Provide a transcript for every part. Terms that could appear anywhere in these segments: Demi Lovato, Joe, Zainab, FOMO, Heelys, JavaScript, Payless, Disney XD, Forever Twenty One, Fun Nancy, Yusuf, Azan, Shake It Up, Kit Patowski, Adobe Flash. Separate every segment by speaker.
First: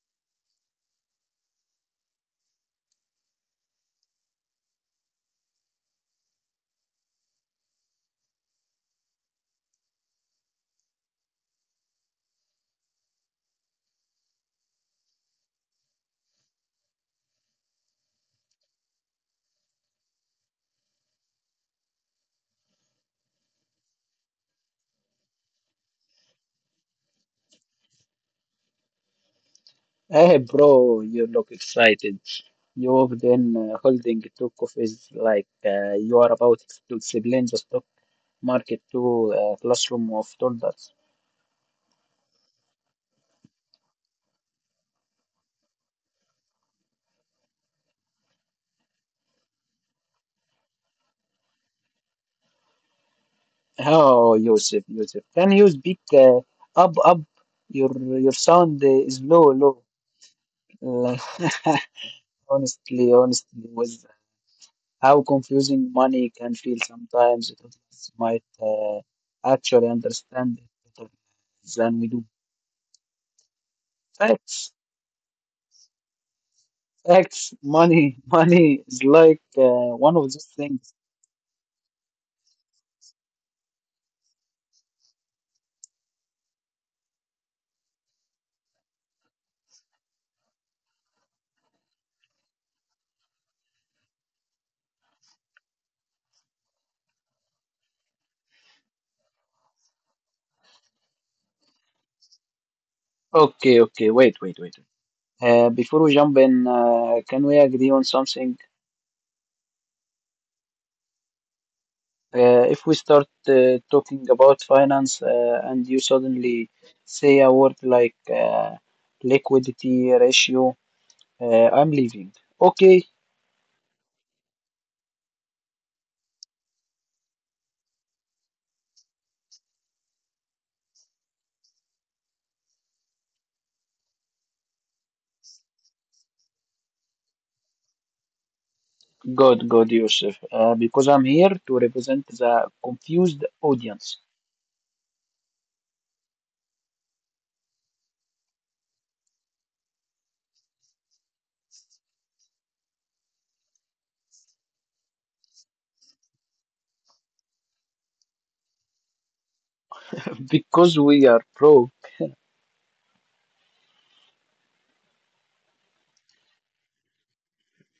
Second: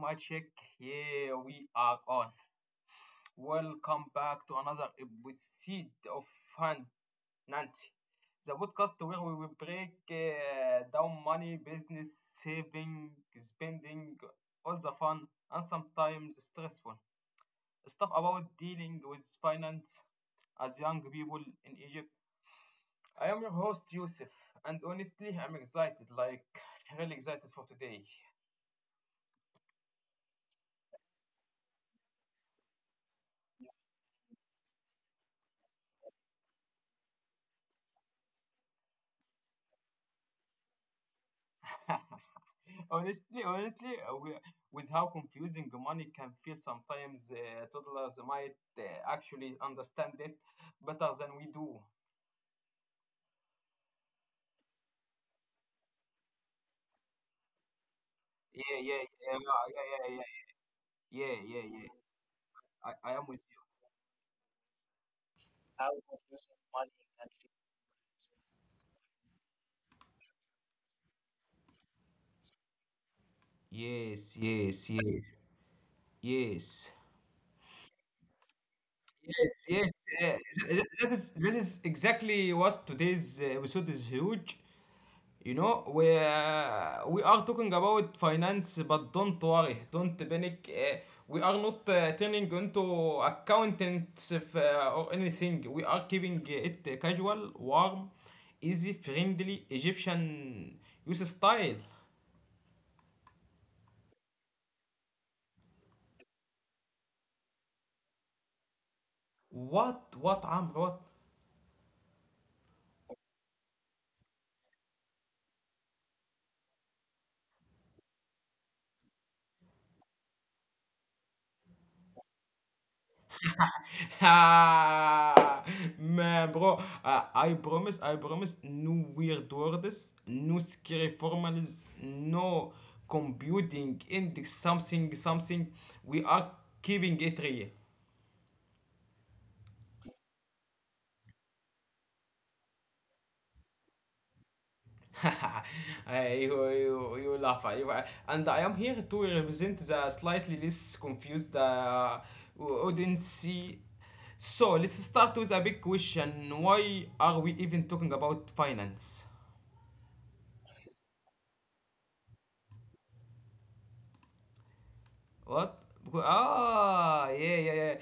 Speaker 1: mic check. Yeah, we are on. Welcome back to another episode of Fun Nancy, the podcast where we will break down money, business, saving, spending, all the fun and sometimes stressful stuff about dealing with finance as young people in Egypt. I am your host Yusuf, and honestly, I'm excited, like really excited for today.
Speaker 2: Hey bro, you look excited. You walked in holding two coffees like you are about to explain the stock market to a classroom of toddlers.
Speaker 1: Honestly, with how confusing money can feel sometimes, toddlers might actually understand it better than we do.
Speaker 2: Oh, Yusuf, Yusuf, can you speak up, up? Your your
Speaker 1: Yeah,
Speaker 2: sound
Speaker 1: yeah,
Speaker 2: is
Speaker 1: yeah,
Speaker 2: low,
Speaker 1: yeah,
Speaker 2: low.
Speaker 1: yeah, yeah,
Speaker 2: Like,
Speaker 1: yeah, yeah, yeah, yeah. I
Speaker 2: honestly,
Speaker 1: am with
Speaker 2: honestly, with how confusing money can feel sometimes, toddlers might actually understand it better than we do.
Speaker 1: you. Yes,
Speaker 2: Facts.
Speaker 1: yes, yes, yes.
Speaker 2: Tax, money is like
Speaker 1: Yes, yes.
Speaker 2: one of those
Speaker 1: Uh, that,
Speaker 2: things.
Speaker 1: that is that is exactly what today's episode is huge. You know, we are talking about finance, but don't worry, don't panic. We are not turning into accountants if, or anything. We are keeping it casual, warm, easy, friendly, Egyptian use style.
Speaker 2: Okay, okay, wait, wait, wait. Before we jump in, can we agree on something?
Speaker 1: What عمرو what?
Speaker 2: If we start talking about finance and you suddenly say a word like liquidity ratio, I'm leaving. Okay,
Speaker 1: Ha! Man, bro, I promise, no weird words, no scary formulas, no computing index, something, something. We are keeping it real.
Speaker 2: good, good, Yusuf, because I'm here to represent the confused audience.
Speaker 1: Hey, you laugh. You- and I am here to represent the slightly less confused audience. So let's start with a big question. Why are we even talking about finance?
Speaker 2: Because we are pro.
Speaker 1: What? Wh- Ah, yeah, yeah, yeah.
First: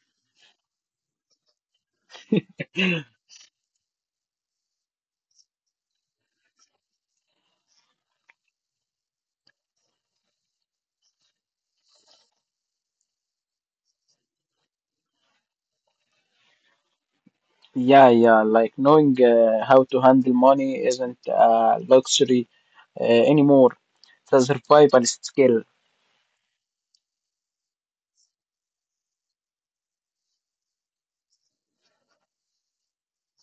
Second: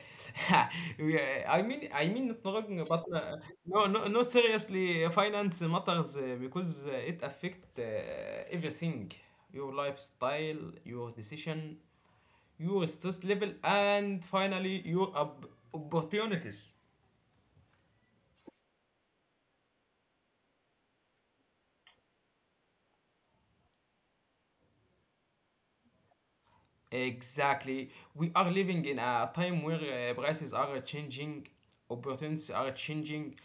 Speaker 1: Yeah, I mean, not talking, but no, no, no. Seriously, finance matters because it affect everything: your lifestyle, your decision, your stress level, and finally your op- opportunities.
Speaker 2: Yeah, yeah, like knowing how to handle money isn't a luxury anymore. It's a survival skill.
Speaker 1: Exactly. We are living in a time where prices are changing, opportunities are changing,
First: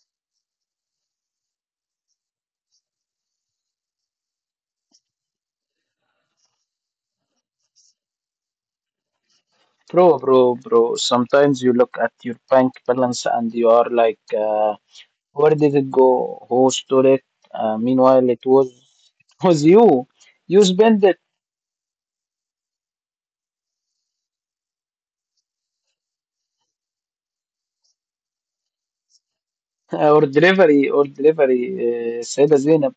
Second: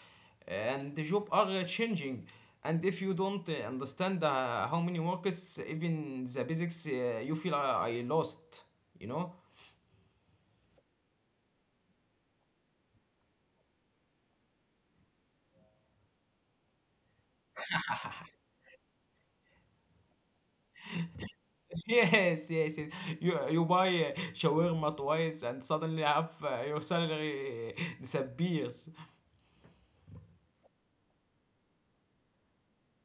Speaker 1: and the job are changing. And if you don't understand how many workers, even the basics, you feel I lost. You know?
Speaker 2: Bro, bro, bro, sometimes you look at your bank balance and you are like, where did it go? Who stole it? Meanwhile, it was you. You spend it.
Speaker 1: Yes, yes, yes. You buy shawarma twice, and suddenly half your salary disappears.
Speaker 2: Or delivery Said Zainab,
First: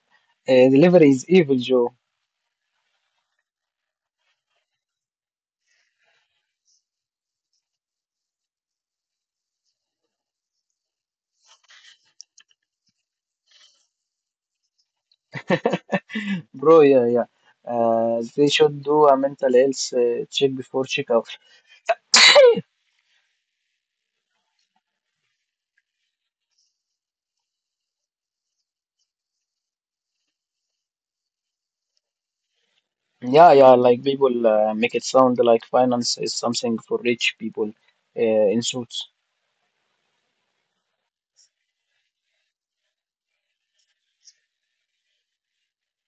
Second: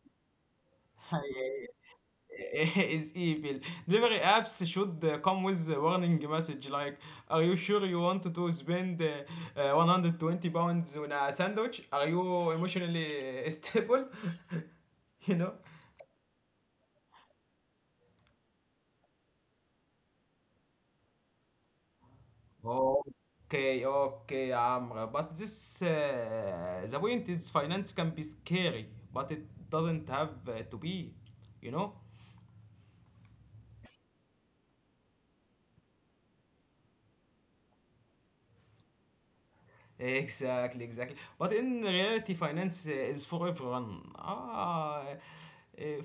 Speaker 2: delivery is evil, Joe.
Speaker 1: is evil. Delivery apps should come with a warning message like, "Are you sure you want to spend 120 pounds on a sandwich? Are you emotionally stable?" you know.
Speaker 2: Bro, yeah, yeah. They should do a mental health check before checkout.
Speaker 1: Okay, okay, Amra. But this, the point is, finance can be scary, but it doesn't have to be. You know,
Speaker 2: Yeah, yeah, like people make it sound like finance is something for rich people in suits.
Speaker 1: exactly, exactly. But in reality, finance is for everyone. Ah,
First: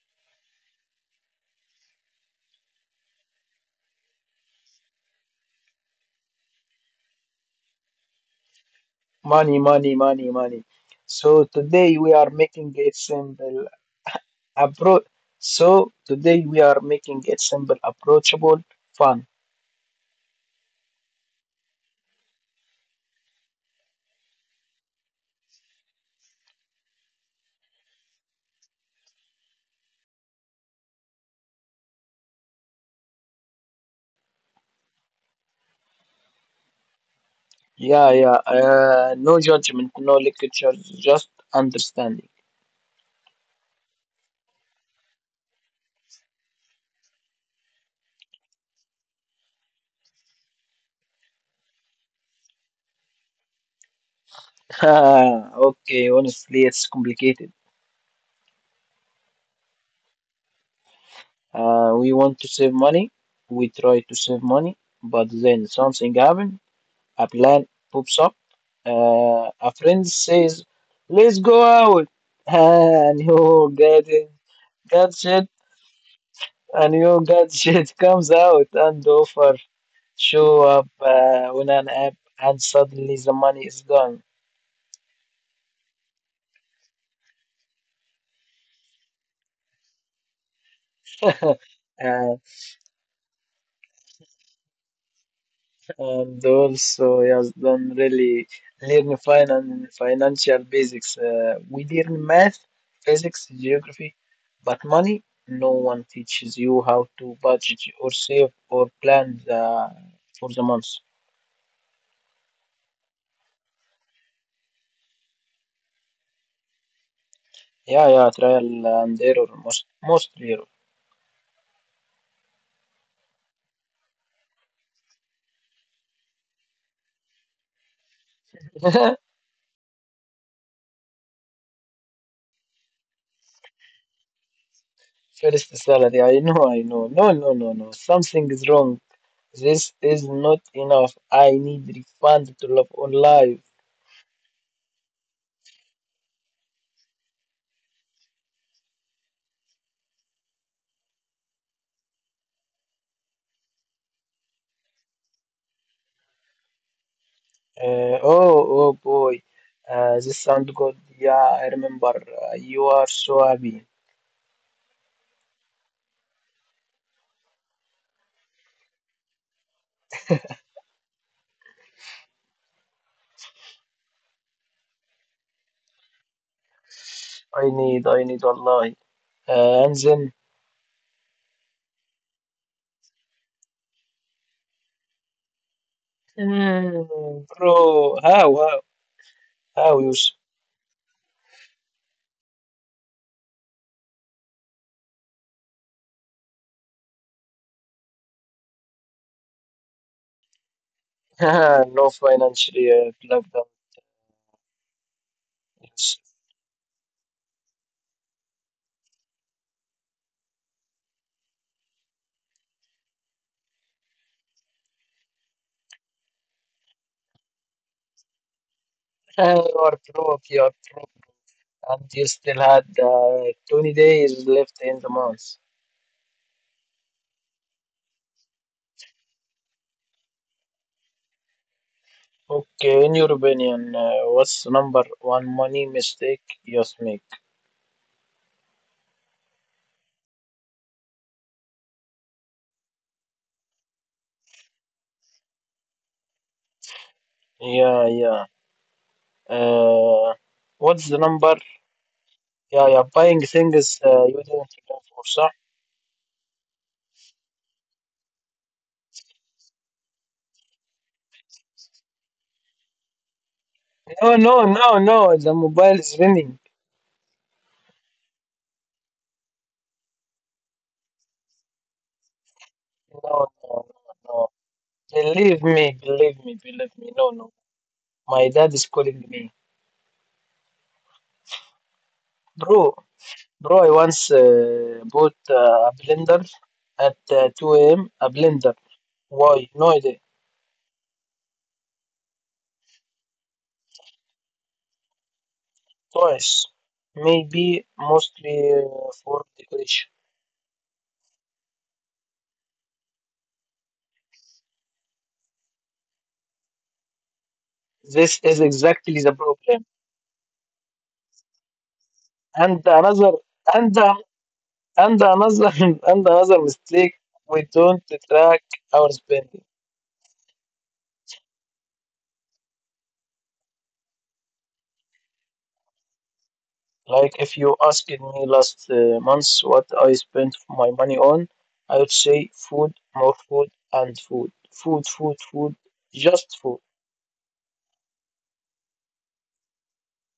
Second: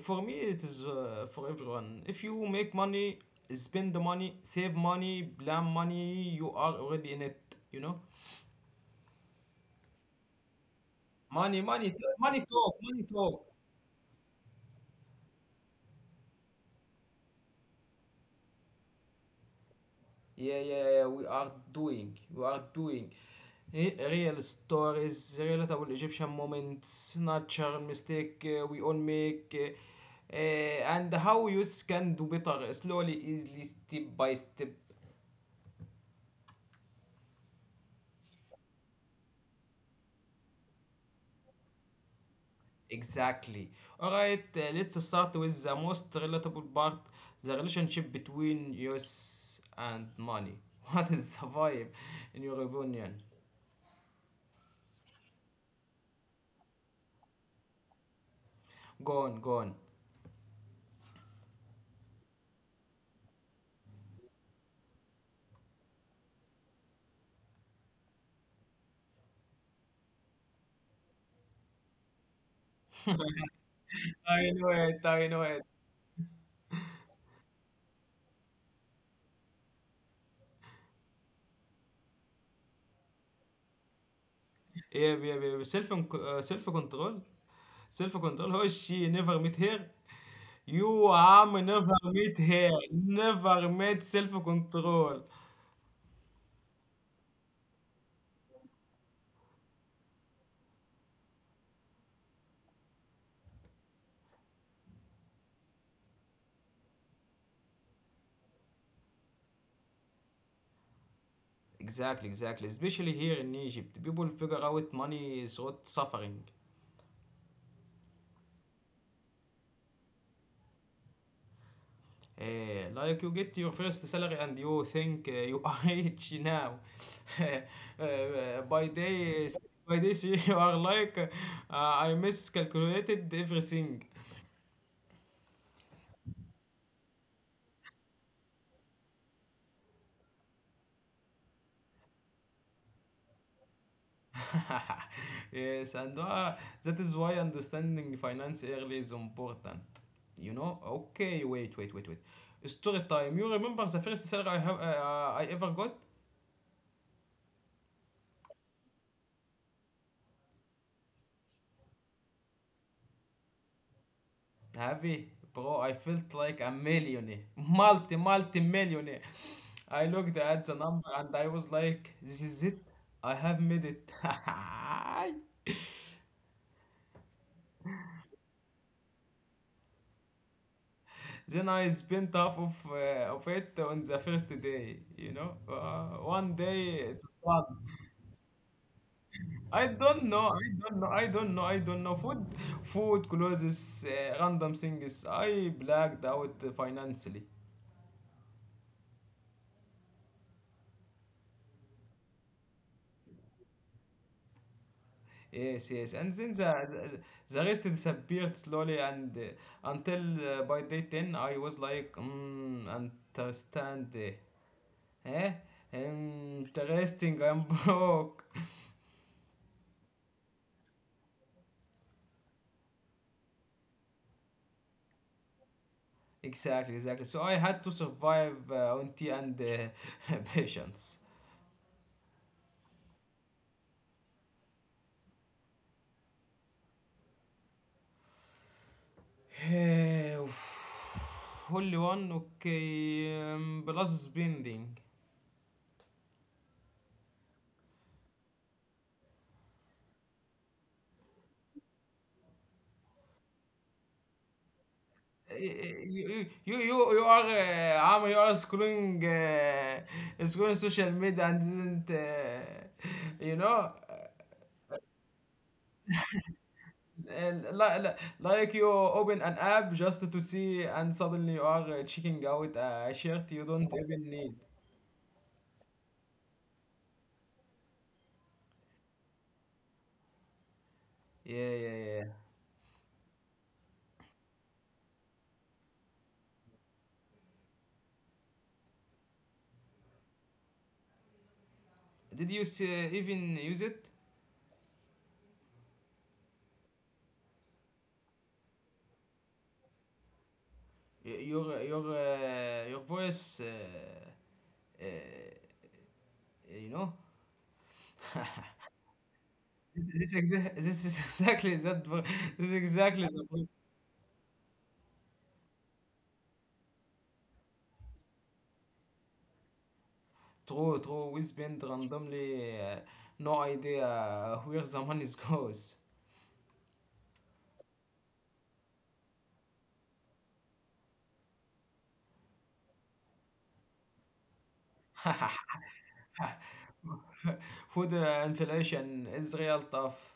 Speaker 1: for me, it is for everyone. If you make money, spend the money, save money, plan money, you are already in it. You know,
Speaker 2: Money, money, money, money. So
Speaker 1: money, money,
Speaker 2: today we are
Speaker 1: money
Speaker 2: making
Speaker 1: talk,
Speaker 2: it
Speaker 1: money talk.
Speaker 2: simple. appro- So today we are making it simple, Approachable, fun.
Speaker 1: Yeah, yeah, yeah, yeah, we are doing. Re- Real stories, relatable Egyptian moments, natural mistake we all make, and how youth can do better slowly, easily, step by step.
Speaker 2: Yeah, yeah. No judgment, no lectures, just understanding.
Speaker 1: Exactly. All right. Let's start with the most relatable part: the relationship between youth and money. What is the vibe, in your opinion?
Speaker 2: Okay, honestly, it's complicated.
Speaker 1: Go on, go on.
Speaker 2: We want to save money. We try to save money, but then something happens. A plan pops up. A friend says, "Let's go out," and your gadget,
Speaker 1: I know it. I know
Speaker 2: Gadget
Speaker 1: it.
Speaker 2: comes out and the offer show up on an app, and suddenly the money is gone.
Speaker 1: Yeah, yeah, yeah. Self سيلف self control, self control. هو الشيء never met her. You عم never
Speaker 2: Uh,
Speaker 1: met her. Never met self control.
Speaker 2: And also, yes, don't really learn financial basics. We learn math, physics, geography, but money, no one teaches you how to budget or save or plan for the month.
Speaker 1: Exactly, exactly. Especially here in Egypt, people figure out money through suffering.
Speaker 2: Yeah, yeah, trial and error, most error.
Speaker 1: Like you get your first salary and you think you are rich now. By day, by this you are like I miscalculated everything.
Speaker 2: First salary, I know, I know. No, no, no, no. Something is wrong. This is not enough. I need refund to live on life.
Speaker 1: yes, and that is why understanding finance early is important. You know? Okay, wait, wait, wait, wait. Story time. You remember the first salary I have I ever got?
Speaker 2: Oh, oh boy, this sound good. Yeah, I remember. You are so happy.
Speaker 1: Heavy, bro. I felt like a millionaire, multi, multi millionaire. I looked at the number and I was like, this is it. I have made it.
Speaker 2: I need, Allah. And then,
Speaker 1: Then I spent half of it on the first day. You know, one day it's done.
Speaker 2: bro, how, how,
Speaker 1: I
Speaker 2: how you?
Speaker 1: don't know. I don't know. I don't know. I don't know. Food, food, clothes, random things. I blacked out financially.
Speaker 2: No financially lockdown.
Speaker 1: Yes, yes.
Speaker 2: Yes.
Speaker 1: And then the rest disappeared slowly, and until by day 10, I was like, mm, understand. Eh? Interesting. I'm broke.
Speaker 2: You are broke, and you still had 20 days left in the month.
Speaker 1: Exactly, exactly. So I had to survive on tea and patience.
Speaker 2: Okay, in your opinion, what's number one money mistake you make?
Speaker 1: هولي وان اوكي بلس بيندينج
Speaker 2: Yeah, yeah. Uh, what's the number? Yeah, yeah, buying things you didn't plan for, صح?
Speaker 1: يو ار عم يو ار سكرولينج سكرولينج سوشيال ميديا اند didn't يو نو
Speaker 2: No, no, no, no. The mobile is ringing.
Speaker 1: لا لا like you open an app just to see and suddenly you are checking out a
Speaker 2: No,
Speaker 1: shirt you
Speaker 2: no,
Speaker 1: don't
Speaker 2: no,
Speaker 1: even
Speaker 2: no.
Speaker 1: need
Speaker 2: Believe me, believe me, believe me. No, no. My dad is calling me.
Speaker 1: yeah yeah yeah
Speaker 2: Bro, bro, I once bought a blender at 2 a.m. A blender. Why? No idea.
Speaker 1: did you see, even use it
Speaker 2: Toys. Maybe mostly for decoration.
Speaker 1: Y- your voice you know
Speaker 2: This is exactly the problem.
Speaker 1: this is exa- this is exactly that. Bro. This is
Speaker 2: And
Speaker 1: exactly
Speaker 2: another
Speaker 1: the point.
Speaker 2: and another And another And another mistake, we don't track our spending.
Speaker 1: True, true. We spend randomly, no idea where the money goes.
Speaker 2: Like if you asked me last month what I spent my money on, I would say food, more food, and food, food, food, food, just food.
Speaker 1: Food inflation is real tough.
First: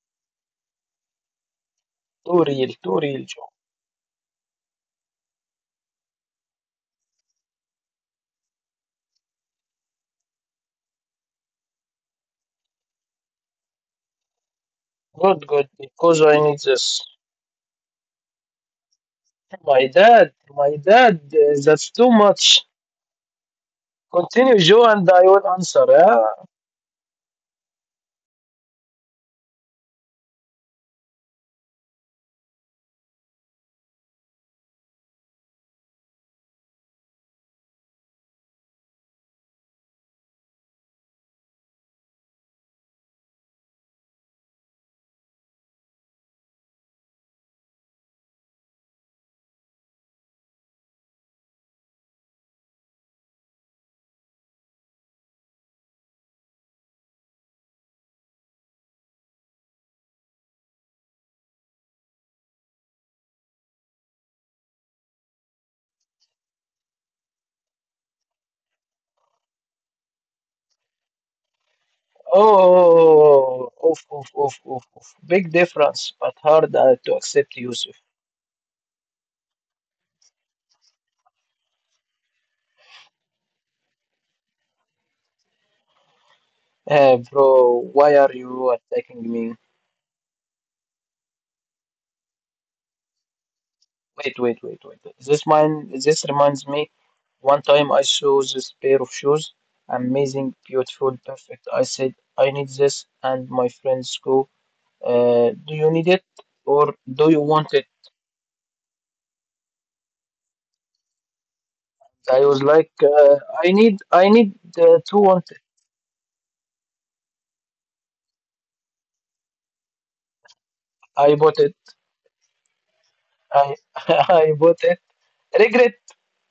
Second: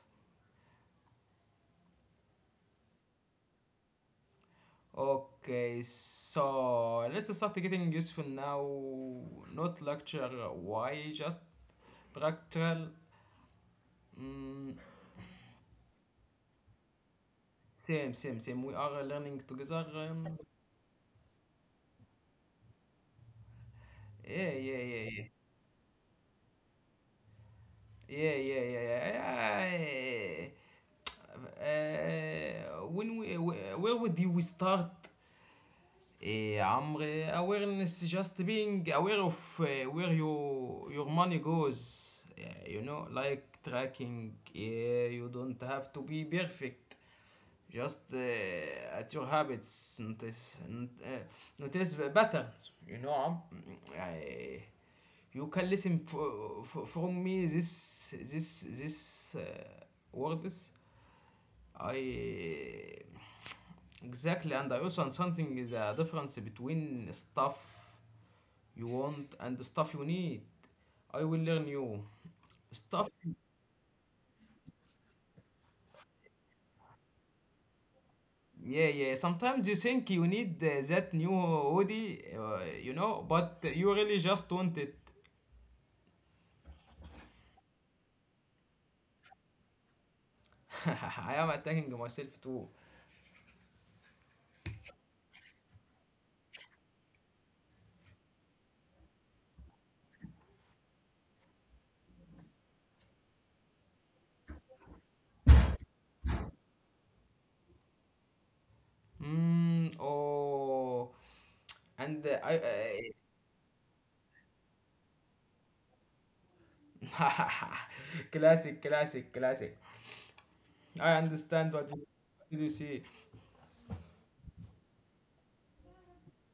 Speaker 2: Too real, Joe.
Speaker 1: Okay, so let's start getting useful now. Not lecture. Why? Just practical. Mm,
Speaker 2: Good, good, because I need this.
Speaker 1: same, same, same. We are learning together.
Speaker 2: My dad, that's too much.
Speaker 1: Yeah, yeah,
Speaker 2: Continue, Joe,
Speaker 1: yeah, yeah.
Speaker 2: and I will answer. Yeah?
Speaker 1: Yeah, yeah, yeah, yeah. When we, wh- where would you start? عمري awareness just being aware of where your money goes. Yeah, you know, like tracking. Yeah, you don't have to be perfect. Just at your habits, notice, uh, notice the patterns. You know, I, you can listen from me this words. I exactly, and I also something is a difference between stuff you want and the stuff you need. I will learn you stuff.
Speaker 2: Oh, oof, oof, oof, oof, oof. Big difference, but hard to accept, Yusuf.
Speaker 1: Yeah, yeah. Sometimes you think you need that new hoodie, you know, but you really just want it.
Speaker 2: Bro, why are you attacking me?
Speaker 1: I am attacking myself too.
Speaker 2: Wait, wait, wait, wait. This reminds me. One time I saw this pair of shoes, amazing, beautiful, perfect. I said, I need this, and my friends go, do you need it or do you want it?
Speaker 1: Mm, oh, and
Speaker 2: I
Speaker 1: I.
Speaker 2: was like, I need to want it.
Speaker 1: Uh, classic, classic, classic. I
Speaker 2: I bought
Speaker 1: understand
Speaker 2: it.
Speaker 1: what you see.
Speaker 2: I, I bought it. Regret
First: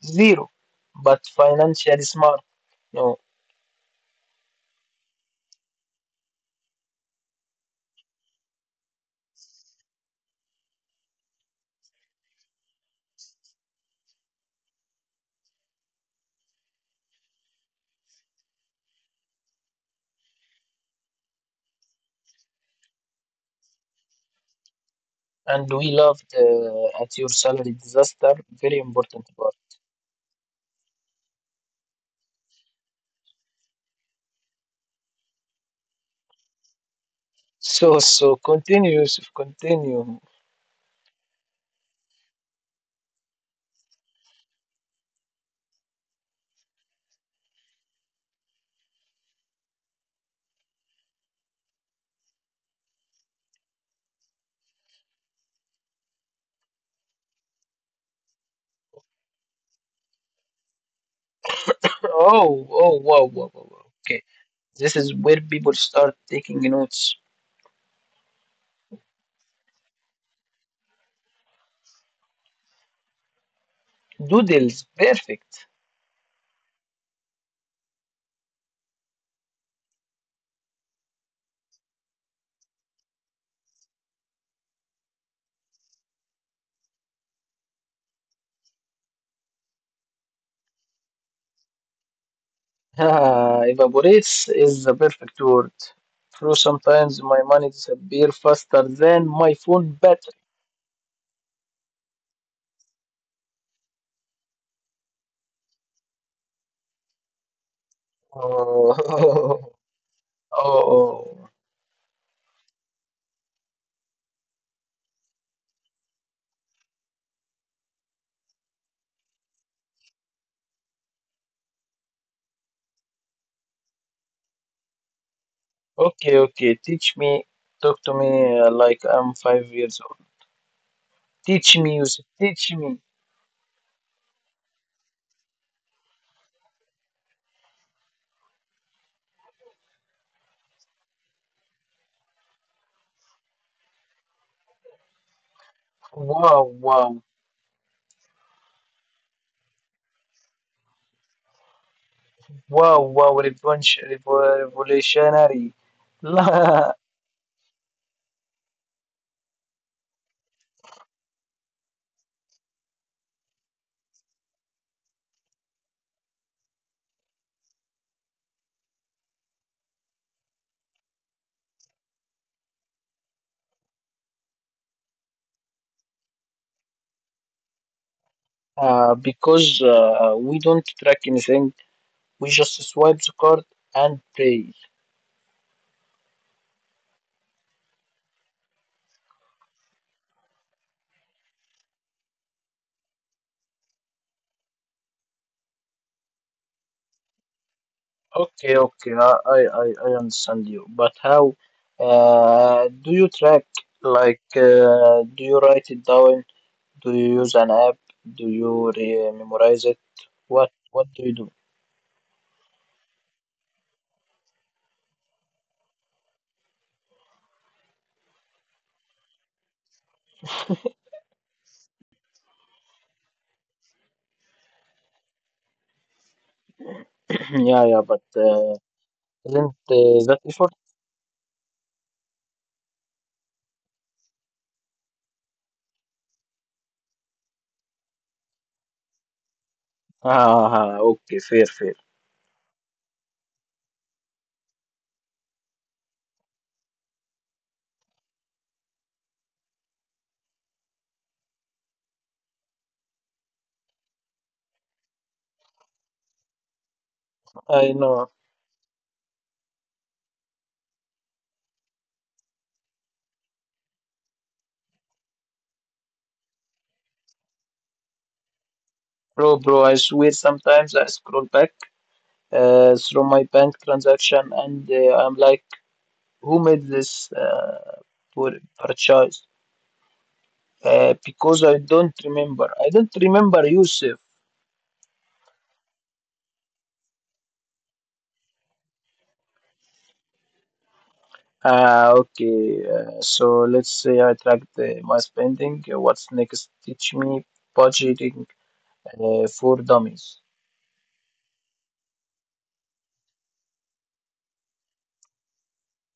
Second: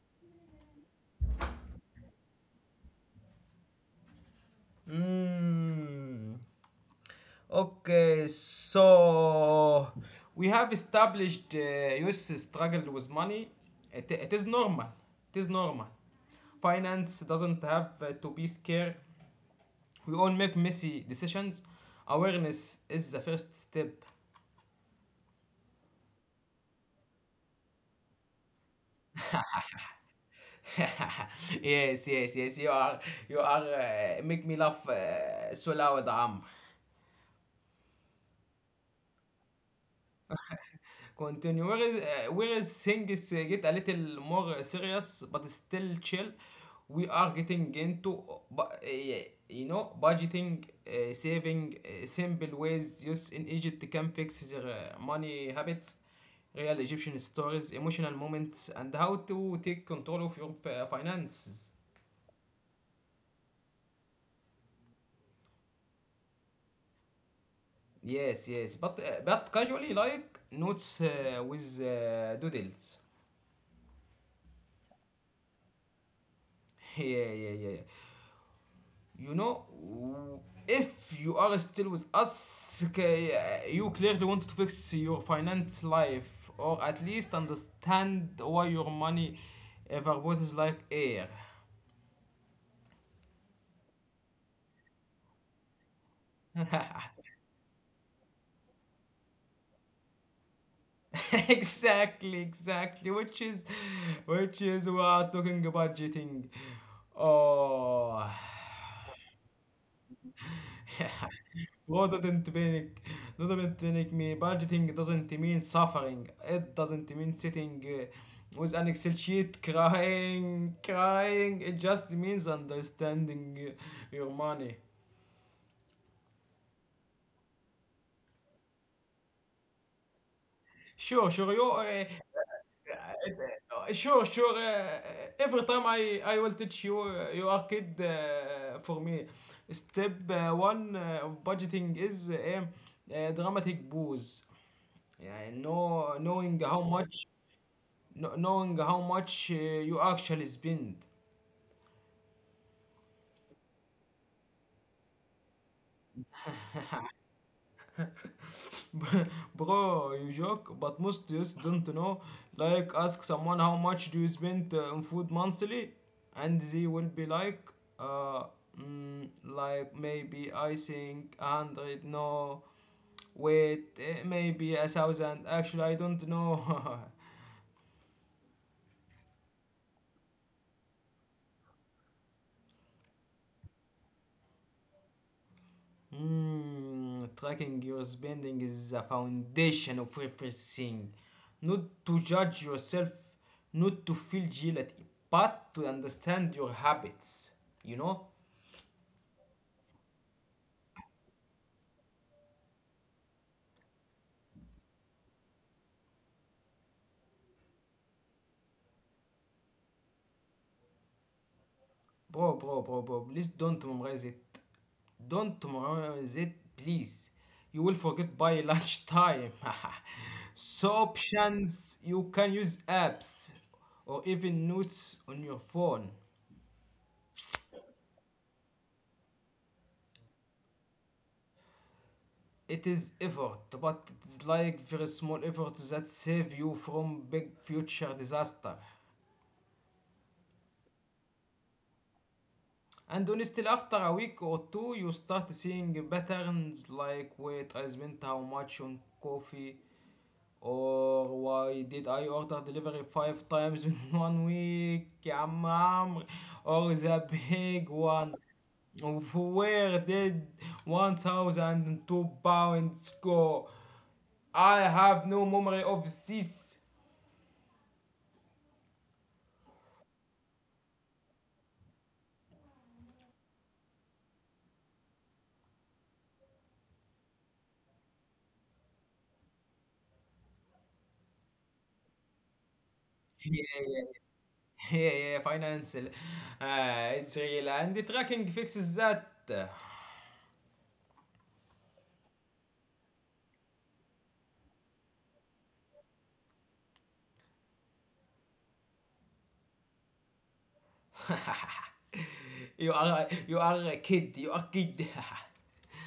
Speaker 2: zero, but financially smart. No,
Speaker 1: Mm. Okay, so we have established US struggled with money. It is normal. It is normal. Finance doesn't have to be scared. We all make messy decisions. Awareness is the first step.
Speaker 2: and we loved at your salary disaster. Very important part.
Speaker 1: Yes, yes, yes. You are. Make me laugh so loud, Amr.
Speaker 2: So continue, Yusuf, continue.
Speaker 1: Continue. Where is things get a little more serious, but still chill. We are getting into bu- you know budgeting, saving, simple ways youth in Egypt can fix their money habits, real Egyptian stories, emotional moments, and how to take control of your fi- finances.
Speaker 2: Oh, oh, wow, wow, wow, wow. Okay, this is where people start taking notes.
Speaker 1: Yes, yes, but casually like notes with doodles.
Speaker 2: Doodles, perfect.
Speaker 1: Yeah, yeah, yeah. You know, if you are still with us, k- you clearly want to fix your finance life or at least understand why your money evaporates like air.
Speaker 2: Ah, evaporates is the perfect word. True, sometimes my money disappear faster than my phone battery.
Speaker 1: Exactly, exactly. Which is we are talking about cheating. Oh.
Speaker 2: Oh, oh, oh.
Speaker 1: What doesn't panic? Doesn't panic me. Budgeting doesn't mean suffering. It doesn't mean sitting with an Excel sheet crying, crying. It just means understanding your money.
Speaker 2: Okay, okay. Teach me. Talk to me like I'm 5 years old.
Speaker 1: Sure, sure, you.
Speaker 2: Teach me music. Teach me.
Speaker 1: Sure, sure. Every time I will teach you, you are kid for me. Step one of budgeting is dramatic booze. Yeah, know, knowing
Speaker 2: Wow,
Speaker 1: how
Speaker 2: wow,
Speaker 1: much. Kn- knowing how much you actually spend.
Speaker 2: wow, wow. Revenge, revolutionary. La-
Speaker 1: Bro, you joke, but most youths don't know. Like, ask someone how much do you spend on food monthly, and they will be like, uh, mm, like maybe I think a hundred. No, wait, eh, maybe a thousand. Actually, I don't know.
Speaker 2: because we don't track anything. We just swipe the card and pay.
Speaker 1: Mm, tracking your spending is a foundation of everything. Not to judge yourself, not to feel guilty, but to understand your habits. You know?
Speaker 2: Okay, okay. I understand you. But how do you track? Like, do you write it down? Do you use an app? Do you memorize it? What do you do?
Speaker 1: Bro, bro, bro, bro, please don't memorize it. Don't memorize it, please. You will forget by lunchtime. So options you can use apps or even notes on your phone.
Speaker 2: Yeah, yeah, but isn't that effort?
Speaker 1: It is effort, but it's like very small efforts that save you from big future disaster.
Speaker 2: Ah, ah, okay, fair, fair.
Speaker 1: And honestly, after a week or two, you start seeing patterns like wait, I spent how much on coffee, or why did I order delivery five times in one week, يا عم عمرو, or the
Speaker 2: I
Speaker 1: big
Speaker 2: know,
Speaker 1: one. Where did 1002 pounds go? I have no memory of this.
Speaker 2: bro, bro. I swear, sometimes I scroll back through my bank transaction, and I'm like, who made this poor purchase? Because I don't remember. I don't remember Yusuf.
Speaker 1: هي فاينانشال اتس and the tracking fixes that.
Speaker 2: Okay, so let's say I track my spending. What's next? Teach me budgeting for dummies.
Speaker 1: You are you are a kid you are kid.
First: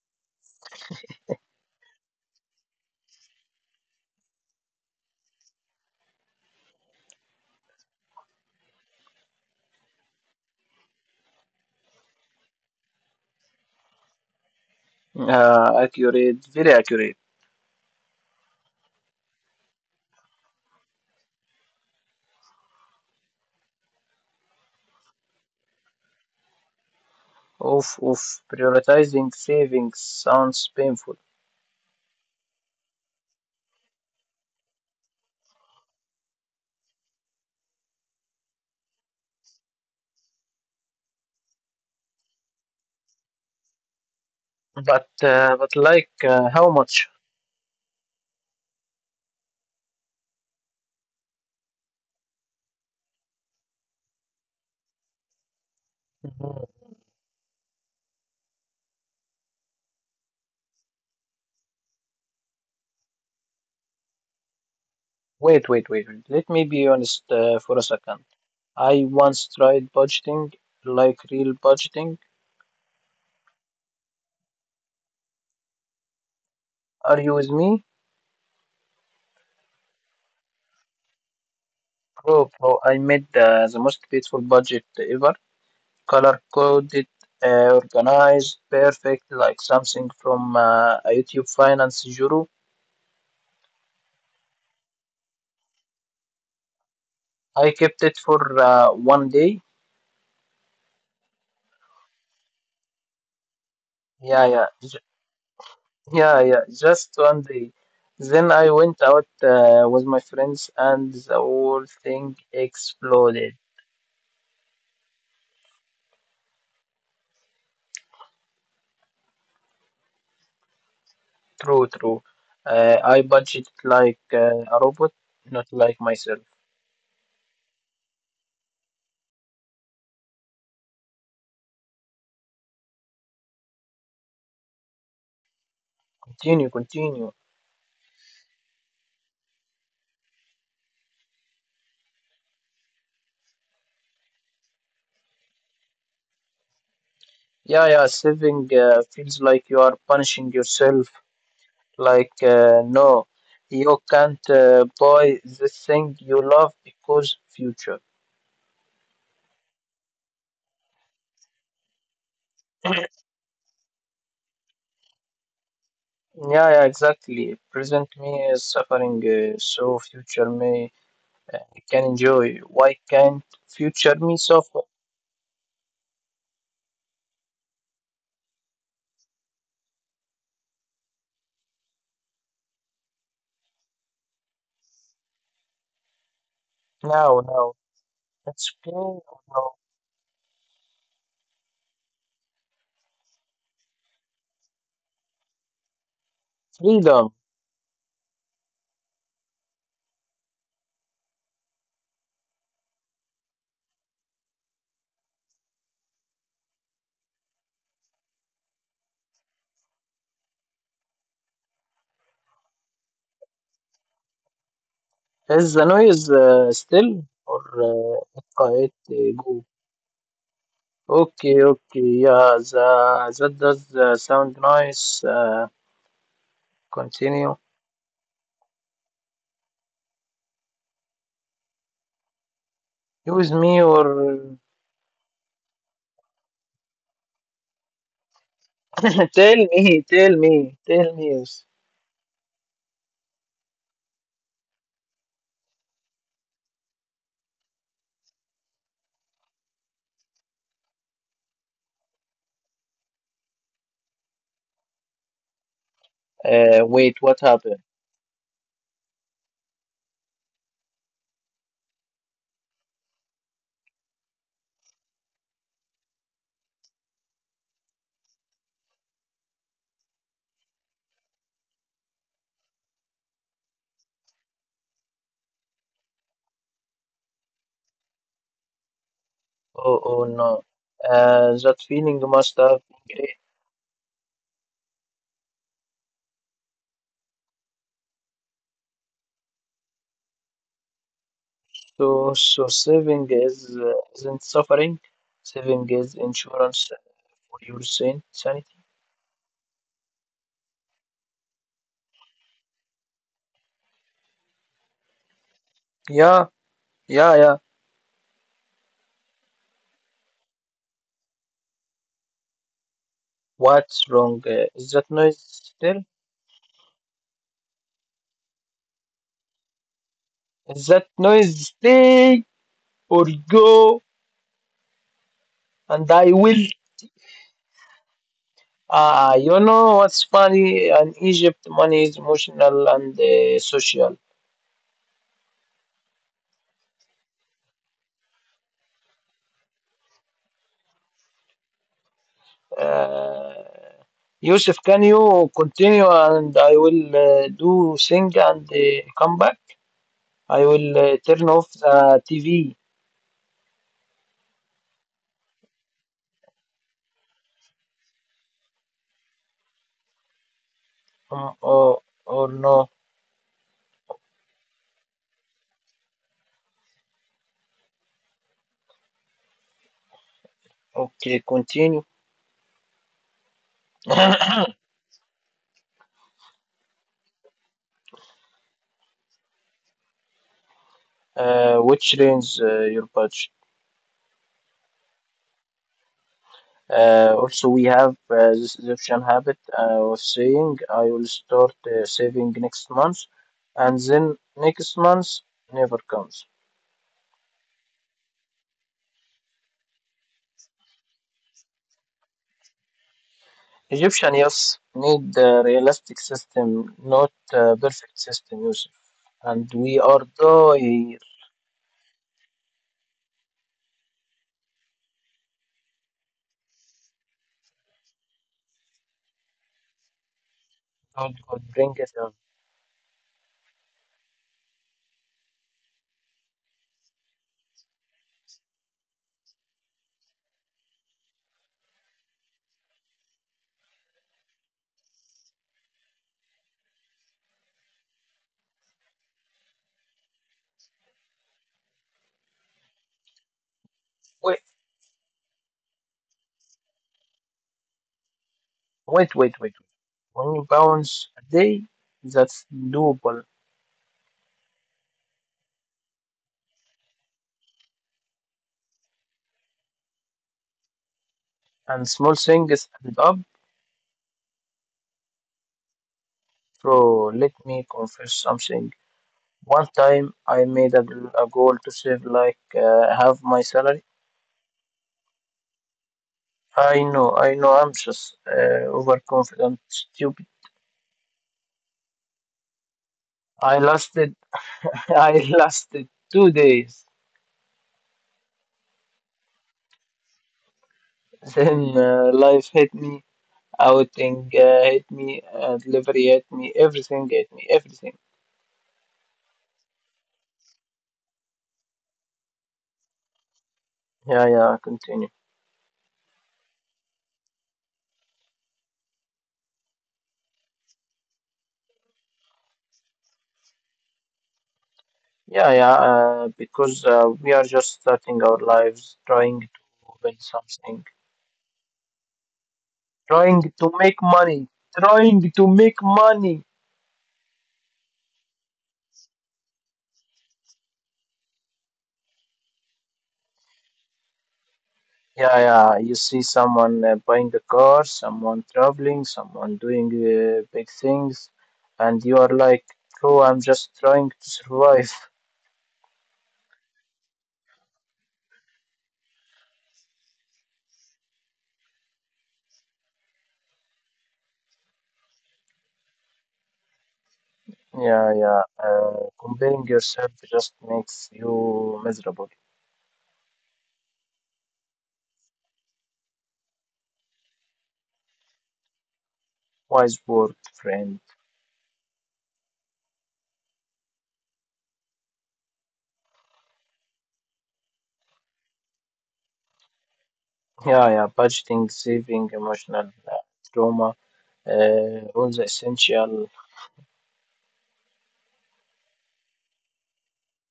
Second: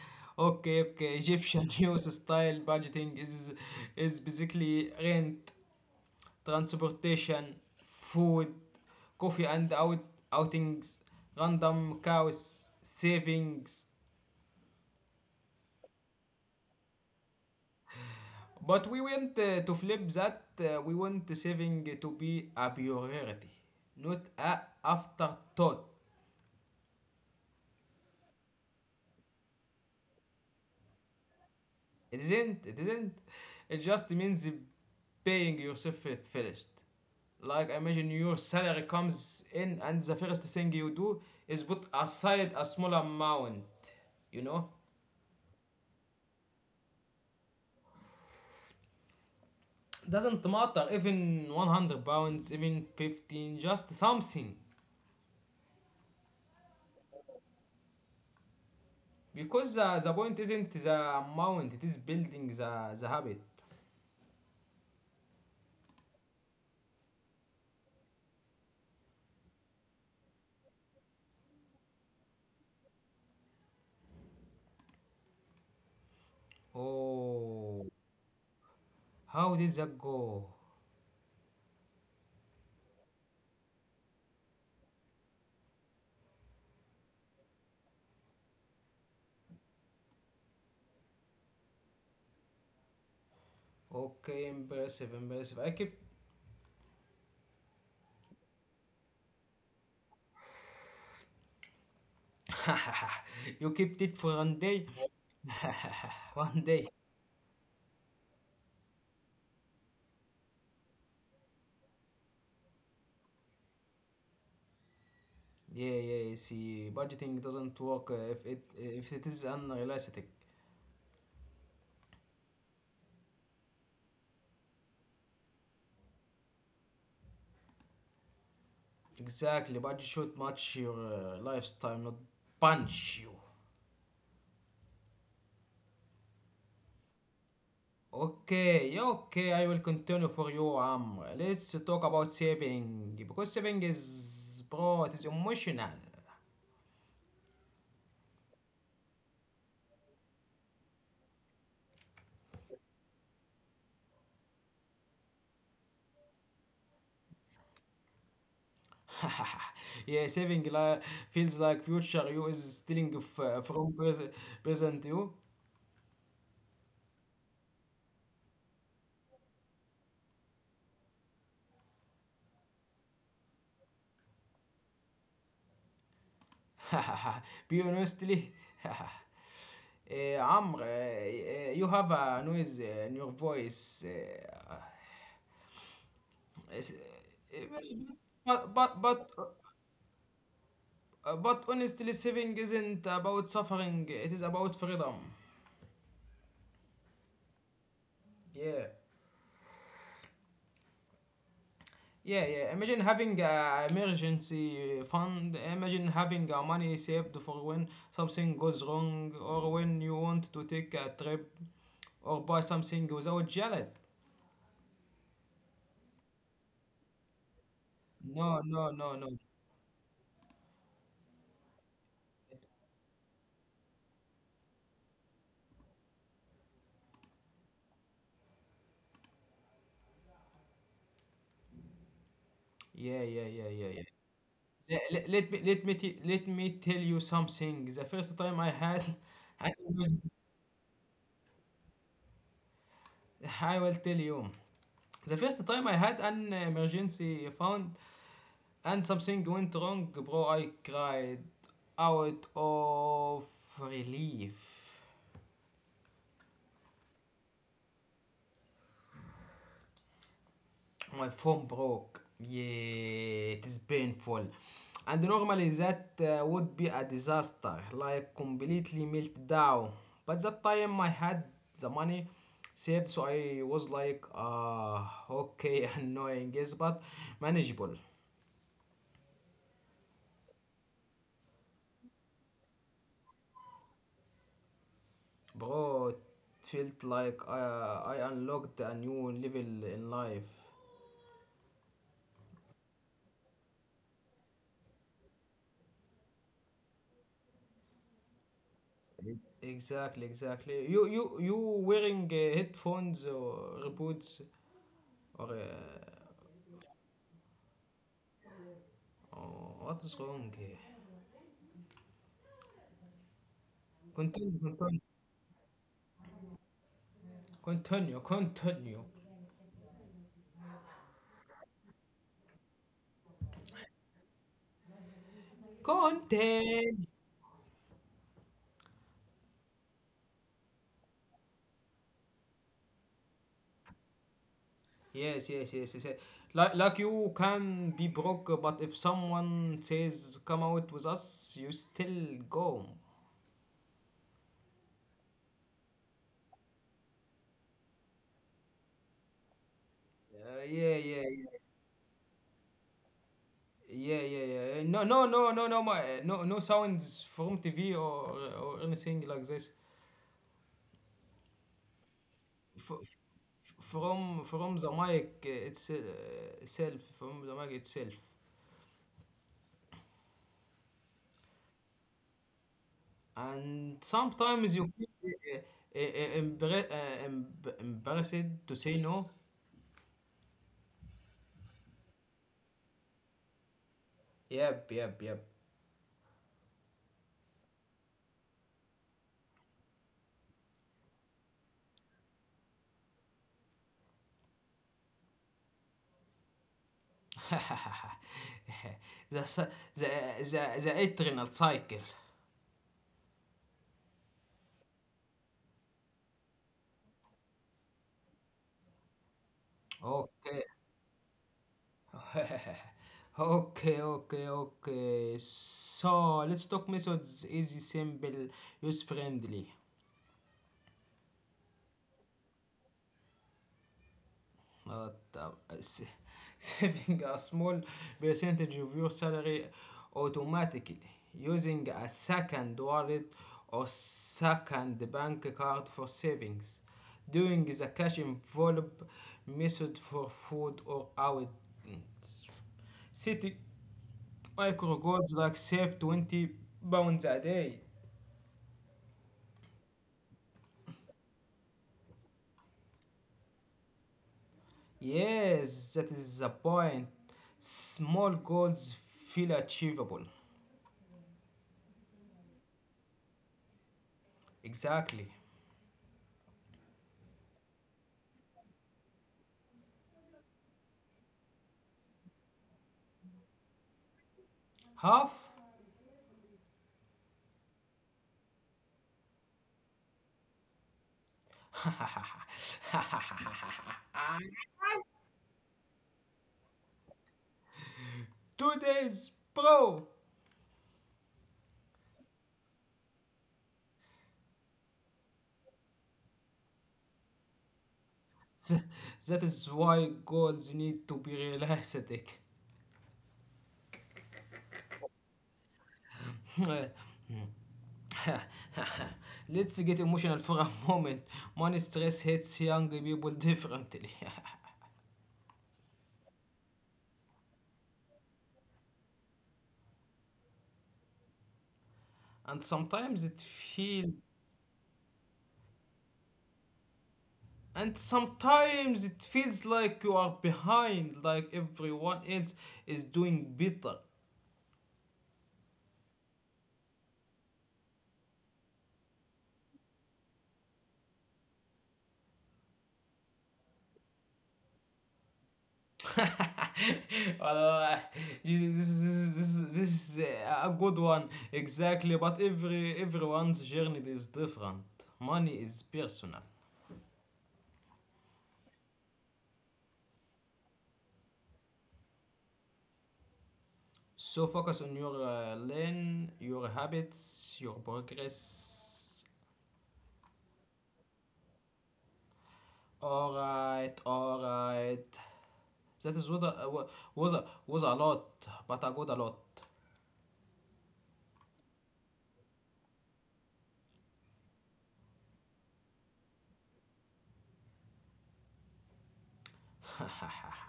Speaker 1: Okay, okay, Egyptian news style budgeting is basically rent transportation food coffee and out outings random cows savings.
Speaker 2: Accurate, very accurate.
Speaker 1: But we want to flip that. We want saving to be a priority, not a afterthought.
Speaker 2: Oof, oof. Prioritizing savings sounds painful,
Speaker 1: It isn't. It isn't. It just means paying yourself at first. Like imagine your salary comes in, and the first thing you do is put aside a small amount. You know,
Speaker 2: but like how much?
Speaker 1: doesn't matter even 100 pounds, even 15, just something.
Speaker 2: Mhm.
Speaker 1: Because the point isn't the amount, it is building the habit.
Speaker 2: Wait, wait, wait, wait. Let me be honest for a second. I once tried budgeting, like real budgeting. Are you with
Speaker 1: Oh,
Speaker 2: me?
Speaker 1: how did that go?
Speaker 2: Bro, bro, I made the most beautiful budget ever. Color coded, organized, perfect, like something from a YouTube finance guru.
Speaker 1: Okay, impressive, impressive. I keep
Speaker 2: I kept it for one day.
Speaker 1: you kept it for
Speaker 2: Yeah,
Speaker 1: one
Speaker 2: yeah,
Speaker 1: day,
Speaker 2: yeah,
Speaker 1: one
Speaker 2: yeah,
Speaker 1: day.
Speaker 2: just one day. Then I went out with my friends, and the whole thing exploded.
Speaker 1: Yeah, yeah. You see, budgeting doesn't work if it is unrealistic.
Speaker 2: True, true. I budget like a robot, not like myself.
Speaker 1: Exactly, budget should match your lifestyle, not punch you.
Speaker 2: Continue, continue.
Speaker 1: Okay, yeah, okay, I will continue for you, Amr. Let's talk about saving because saving is, bro, it is emotional.
Speaker 2: Yeah, yeah, saving feels like you are punishing yourself. Like, no, you can't buy this thing you love because future.
Speaker 1: yeah, feels like future you is stealing from present you.
Speaker 2: Yeah, yeah, exactly. Present me is suffering, so future me uh, can enjoy. Why can't future me suffer?
Speaker 1: Be honestly. Amr, you have a noise in your voice. Yes,
Speaker 2: Now, now,
Speaker 1: well,
Speaker 2: it's okay.
Speaker 1: But but but
Speaker 2: No.
Speaker 1: but honestly, saving isn't about suffering. It is about freedom.
Speaker 2: Freedom.
Speaker 1: Yeah. Yeah, yeah. Imagine having a emergency fund. Imagine having money saved for when something goes wrong or when you want to take a trip or buy something without jelly.
Speaker 2: Is the noise still or it
Speaker 1: No, no,
Speaker 2: quiet,
Speaker 1: no, no.
Speaker 2: go? Okay, okay, yeah, that does sound nice. Continue.
Speaker 1: Yeah, yeah,
Speaker 2: Use
Speaker 1: yeah,
Speaker 2: me
Speaker 1: yeah, yeah.
Speaker 2: or
Speaker 1: Let me tell you something. The first time I had,
Speaker 2: Tell
Speaker 1: I
Speaker 2: me, tell
Speaker 1: was
Speaker 2: me, tell me.
Speaker 1: I will tell you. The first time I had an emergency fund, and something went wrong, bro. I cried out of relief.
Speaker 2: Wait, what happened?
Speaker 1: My phone broke. Yeah, it is painful. And normally that would be a disaster, like completely melt down. But that time I had the money saved, so I was like, okay, annoying, yes, but manageable.
Speaker 2: Oh, oh no. That feeling must have been great.
Speaker 1: Bro, it felt like I unlocked a new level in life.
Speaker 2: So saving is isn't suffering. Saving is insurance for your sanity.
Speaker 1: Exactly, exactly. You wearing headphones or earbuds or
Speaker 2: Yeah, yeah, yeah.
Speaker 1: oh, what is wrong here?
Speaker 2: What's wrong?
Speaker 1: Continue,
Speaker 2: Is
Speaker 1: continue,
Speaker 2: that noise still?
Speaker 1: continue, continue,
Speaker 2: Is that noise stay or go? And I will.
Speaker 1: continue.
Speaker 2: Ah, you know what's funny? In Egypt, money is emotional and social.
Speaker 1: Yes, yes, yes, yes, yes. Like you can be broke, but if someone says come out with us, you still go.
Speaker 2: uh, Yusuf, can you continue and I will do thing and come back? I
Speaker 1: Yeah,
Speaker 2: will
Speaker 1: yeah,
Speaker 2: turn off the TV,
Speaker 1: yeah, yeah, yeah, yeah. No, no, no, no, no, my, no, no sounds from TV or anything like this.
Speaker 2: um, or, or no.
Speaker 1: From the mic it's, itself from the mic itself
Speaker 2: Okay, continue.
Speaker 1: and sometimes you feel embarrassed to say no.
Speaker 2: Which range your budget?
Speaker 1: Yep, yep, yep.
Speaker 2: Also, we have this Egyptian habit. I was saying I will start saving next month, and then next month never comes.
Speaker 1: the, s- the, the adrenal cycle.
Speaker 2: Egyptian youths need the realistic system, not a perfect system, Yusuf. And we are
Speaker 1: Okay,
Speaker 2: there.
Speaker 1: okay, okay, okay, so let's talk methods. Easy, simple, use friendly.
Speaker 2: God could bring it up.
Speaker 1: Uh, saving a small percentage of your salary automatically, using a second wallet or second bank card for savings. Doing the cash envelope method for food or outings. Setting
Speaker 2: Wait,
Speaker 1: micro goals like save 20 pounds a day.
Speaker 2: wait, wait, wait. £1 a day, that's doable.
Speaker 1: Yes, that is the point. Small goals feel achievable.
Speaker 2: And small things add up.
Speaker 1: Exactly.
Speaker 2: Bro, let me confess something. One time I made a goal to save like half my salary.
Speaker 1: Half?
Speaker 2: I know, I'm just overconfident, stupid. I lasted, I lasted 2 days.
Speaker 1: 2 days, bro!
Speaker 2: Then life hit me, outing hit me, delivery hit me, everything hit me, everything.
Speaker 1: That is why goals need to be realistic.
Speaker 2: Yeah, yeah, continue.
Speaker 1: Let's get emotional for a moment. Money stress hits young people differently.
Speaker 2: Yeah, yeah, because we are just starting our lives, trying to win something,
Speaker 1: and sometimes it
Speaker 2: trying to make
Speaker 1: feels.
Speaker 2: money, trying to make money.
Speaker 1: And sometimes it feels like you are behind, like everyone else is doing better.
Speaker 2: Yeah, yeah, you see someone buying a car, someone traveling, someone doing big things, and you are like, bro, I'm just trying to survive.
Speaker 1: well, this is a good one, exactly, but everyone's journey is different. Money is personal,
Speaker 2: Yeah, yeah. Comparing yourself just makes you miserable.
Speaker 1: so focus on your lane, your habits, your progress.
Speaker 2: Wise word, friend.
Speaker 1: All right all right that is was a lot, but a good a lot.
Speaker 2: Yeah, yeah. Budgeting, saving, emotional trauma, all the essential.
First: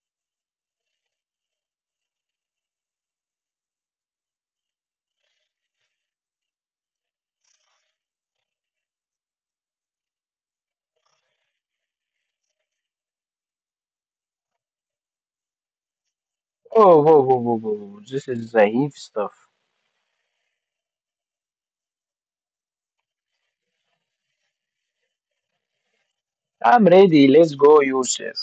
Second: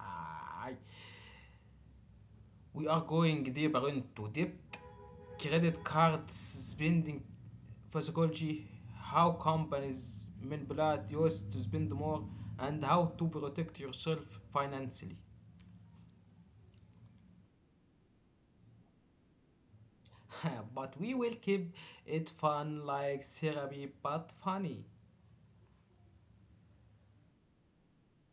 Speaker 1: We are going deeper into debt, credit cards spending, psychology, how companies manipulate yours to spend more, and how to protect yourself financially.
Speaker 2: Oh, whoa, whoa, whoa, whoa, whoa. This is the heap stuff.
Speaker 1: but we will keep it fun, like therapy, but funny.
Speaker 2: I'm ready. Let's go, Yusuf.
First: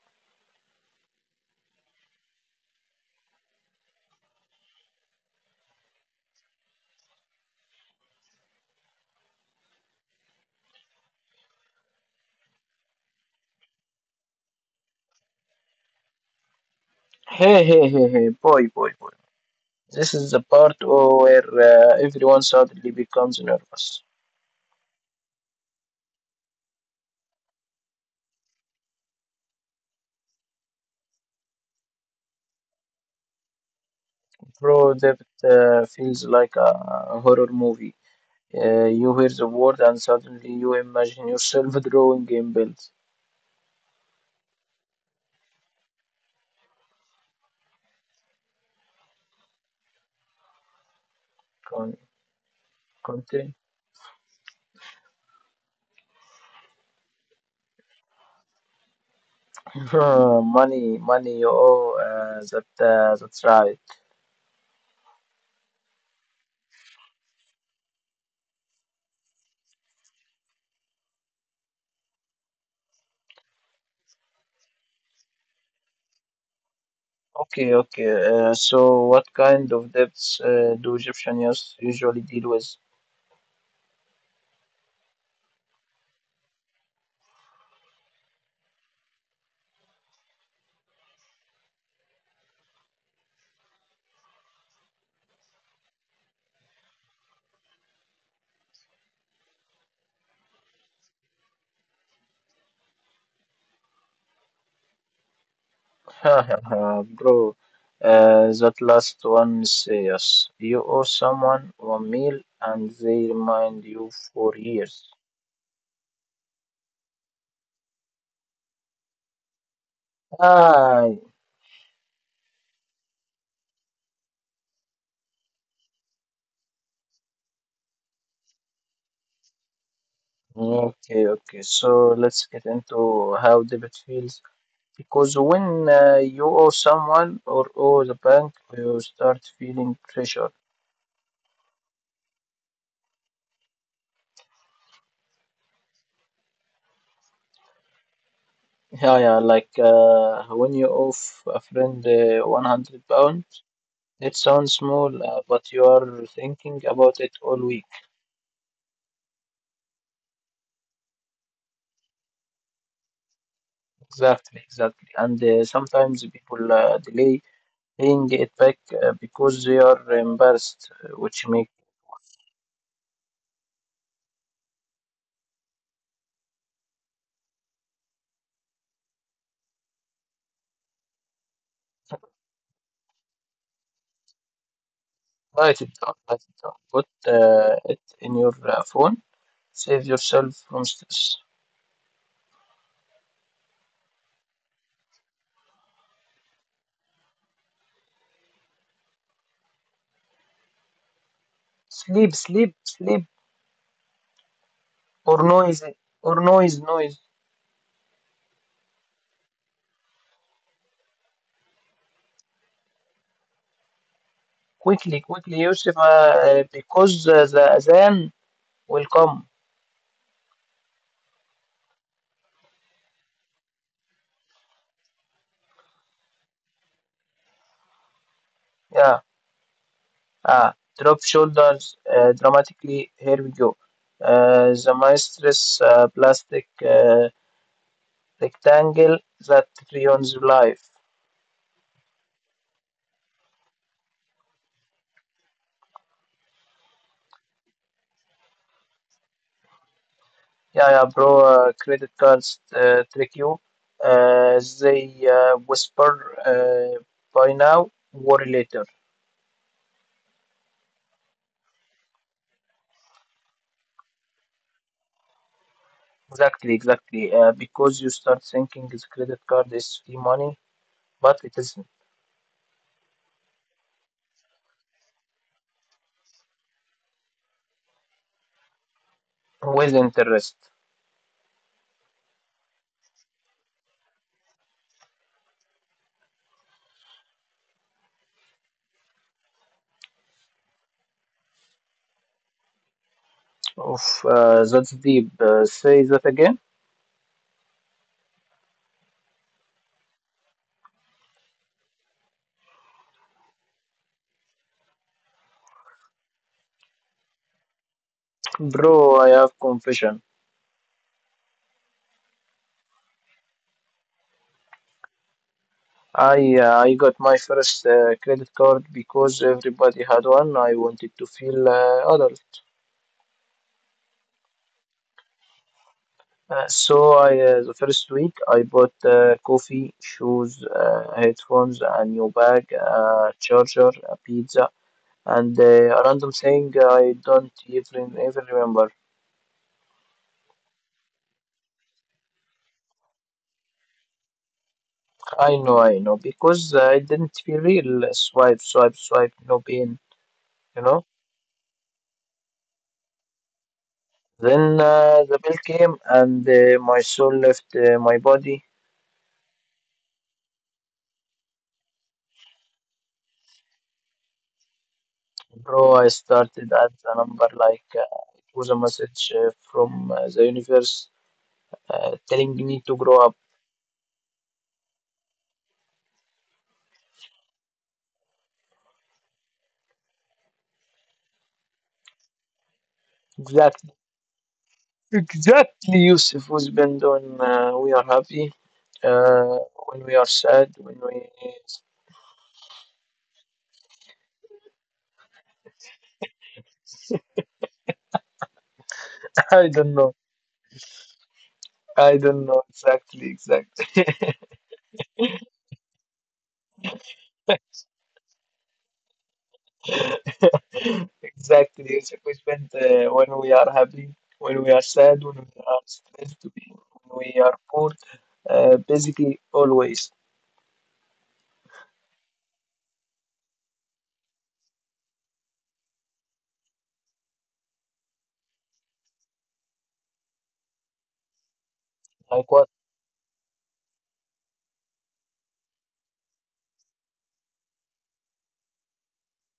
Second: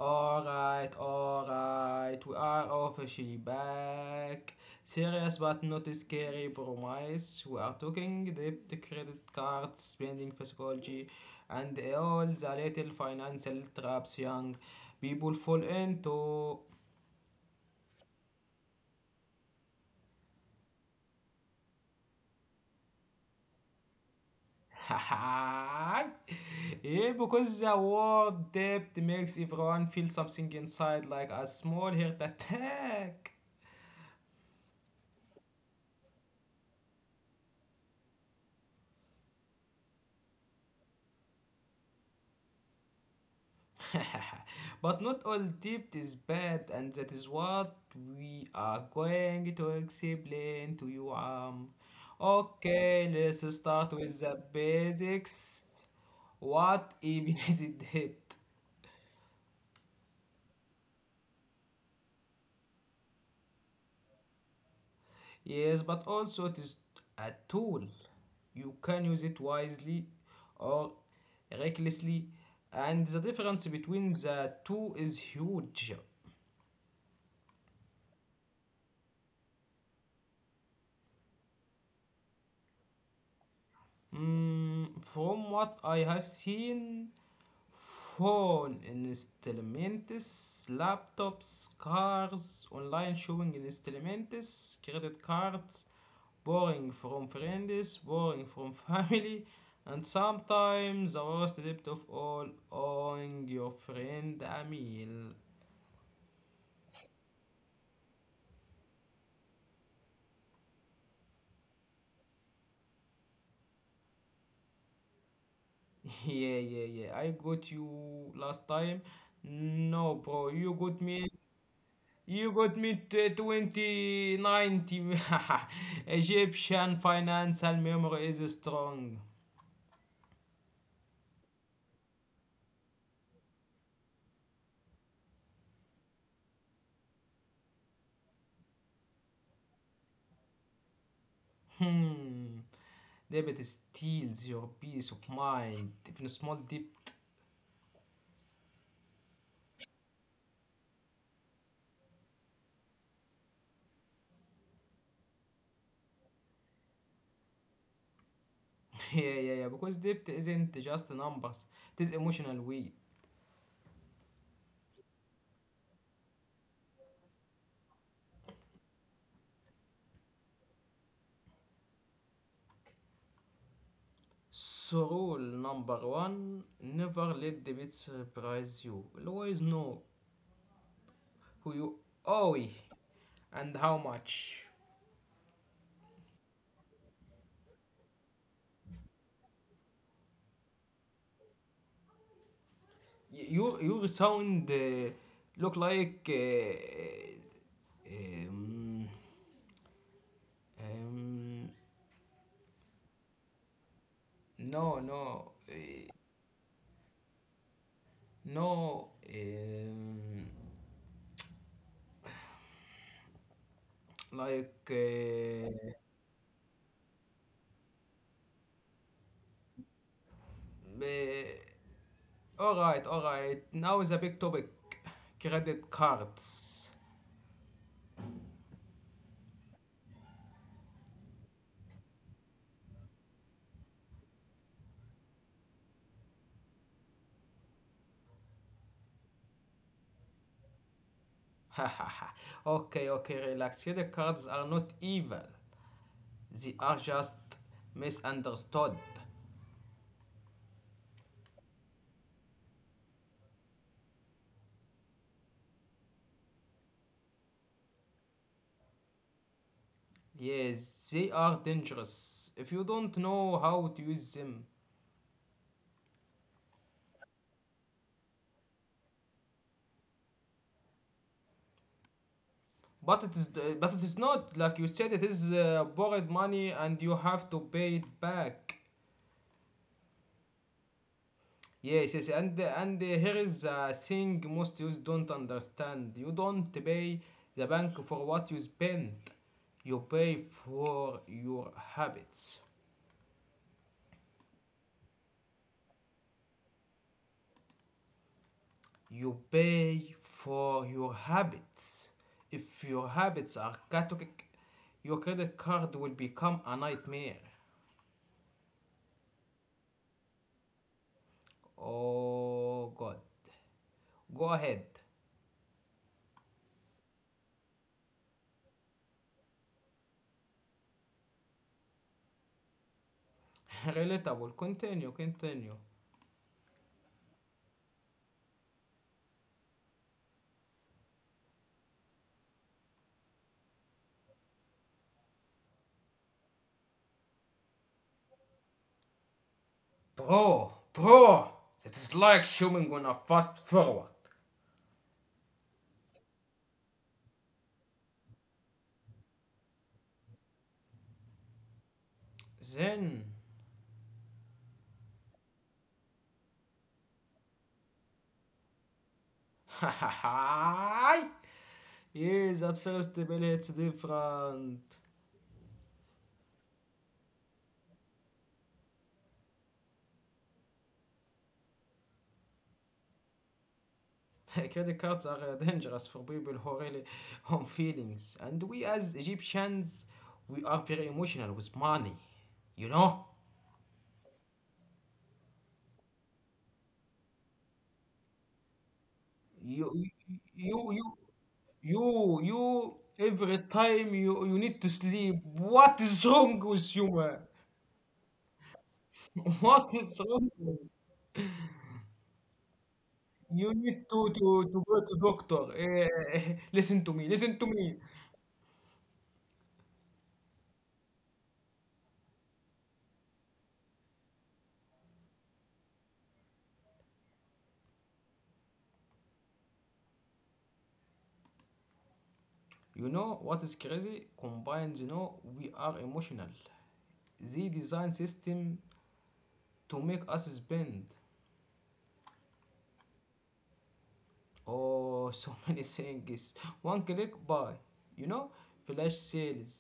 Speaker 1: Alright, alright, we are officially back. Serious but not scary, promise. We are talking debt, credit cards, spending psychology, and all the little financial traps young people fall into.
Speaker 2: Hey, hey, hey, hey, boy, boy, boy. This is the part where everyone suddenly becomes nervous.
Speaker 1: yeah, because the word debt makes everyone feel something inside like a small heart attack.
Speaker 2: Bro, that feels like a horror movie. You hear the word, and suddenly you imagine yourself drawing in bills.
Speaker 1: but not all debt is bad, and that is what we are going to explain to you.
Speaker 2: Con-
Speaker 1: Okay, let's
Speaker 2: Conte?
Speaker 1: start with the basics. What even is a debt?
Speaker 2: Money, money, you owe. That's right.
Speaker 1: Yes, but also it is a tool. You can use it wisely or recklessly, and the difference between the two is huge.
Speaker 2: Okay, okay. So, what kind of debts do Egyptian youths usually deal with?
Speaker 1: Mm, from what I have seen, phone installments, laptops, cars, online shopping installments, credit cards, borrowing from friends, borrowing from family, and sometimes the worst debt of all, owing your friend a meal.
Speaker 2: Bro, that last one is serious. You owe someone one meal, and they remind you for years.
Speaker 1: Yeah, yeah, yeah. I got you last time. No, bro, you got
Speaker 2: Ah.
Speaker 1: me. You got me to 2019. Egyptian financial memory is strong.
Speaker 2: Okay, okay. So let's get into how debit feels. Because when you owe someone or owe the bank, you start feeling pressure.
Speaker 1: Hmm. Debt steals your peace of mind. Even a small debt.
Speaker 2: Yeah, yeah. Like when you owe a friend £100, it sounds small, but you are thinking about it all week.
Speaker 1: yeah, yeah, yeah. Because debt isn't just numbers, it is emotional weight.
Speaker 2: Exactly, exactly. And sometimes people delay paying it back because they are embarrassed, which make
Speaker 1: So rule number one, never let the debt surprise you. Always know who you owe and how much.
Speaker 2: write it down, write it down. Put it in your phone. Save yourself from stress.
Speaker 1: Your sound look like um,
Speaker 2: Sleep, sleep, sleep,
Speaker 1: no no
Speaker 2: or noise, or noise, noise.
Speaker 1: no like
Speaker 2: Quickly, quickly, Yusuf, because the Azan will come.
Speaker 1: uh, all right now is a big topic, credit cards.
Speaker 2: Yeah. Uh, Drop shoulders dramatically. Here we go. The maestress plastic rectangle that ruins your life.
Speaker 1: okay, okay, relax, credit cards are not evil, they are just misunderstood.
Speaker 2: Yeah, yeah, bro. Credit cards trick you. They whisper, by now, worry later.
Speaker 1: Yes, they are dangerous if you don't know how to use them.
Speaker 2: Exactly, exactly. Because you start thinking this credit card is free money, but it is
Speaker 1: But it is not like you said. It is borrowed money, and you have to pay it back.
Speaker 2: with interest.
Speaker 1: Yes, yes, and here is a thing most youth don't understand. You don't pay the bank for what you spend. You pay for your habits.
Speaker 2: Oof, that's deep. Say that again,
Speaker 1: You pay for your habits. If your habits are chaotic, your credit card will become a nightmare.
Speaker 2: bro. I have confession.
Speaker 1: Oh god. Go ahead.
Speaker 2: I got my first credit card because everybody had one. I wanted to feel adult.
Speaker 1: Relatable. Continue, continue.
Speaker 2: So I the first week I bought coffee, shoes, headphones, a new bag, a charger, a pizza. And a random thing I don't even remember.
Speaker 1: Bro, bro! It is like showing on a fast forward.
Speaker 2: I know, because I didn't feel real. Swipe, swipe, swipe, no pain, you know.
Speaker 1: Then.
Speaker 2: Then the bill came and my soul left my body.
Speaker 1: Yes, at first the bill hits different.
Speaker 2: Bro, I started at the number like it was a message from the universe telling me to grow up.
Speaker 1: Credit cards are dangerous for people who really own feelings. And we as Egyptians, we are very emotional with money. You know?
Speaker 2: Exactly, exactly, Yusuf. Was have been doing, we are happy uh,
Speaker 1: You,
Speaker 2: when we are sad,
Speaker 1: you, you,
Speaker 2: when we,
Speaker 1: you, every time you need to sleep, what is wrong with you, man?
Speaker 2: I
Speaker 1: What
Speaker 2: don't
Speaker 1: is
Speaker 2: know.
Speaker 1: wrong with you?
Speaker 2: I don't know, exactly,
Speaker 1: You need
Speaker 2: exactly,
Speaker 1: to go to doctor. Eh, listen to me, listen to me.
Speaker 2: exactly. It's a question when we are happy, when we are sad, when we are stressed, when we are poor, basically always.
Speaker 1: You know what is crazy? Combined, you know, we are emotional. The design system to make us spend
Speaker 2: Like what,
Speaker 1: oh so many things: one click buy, you know, flash sales,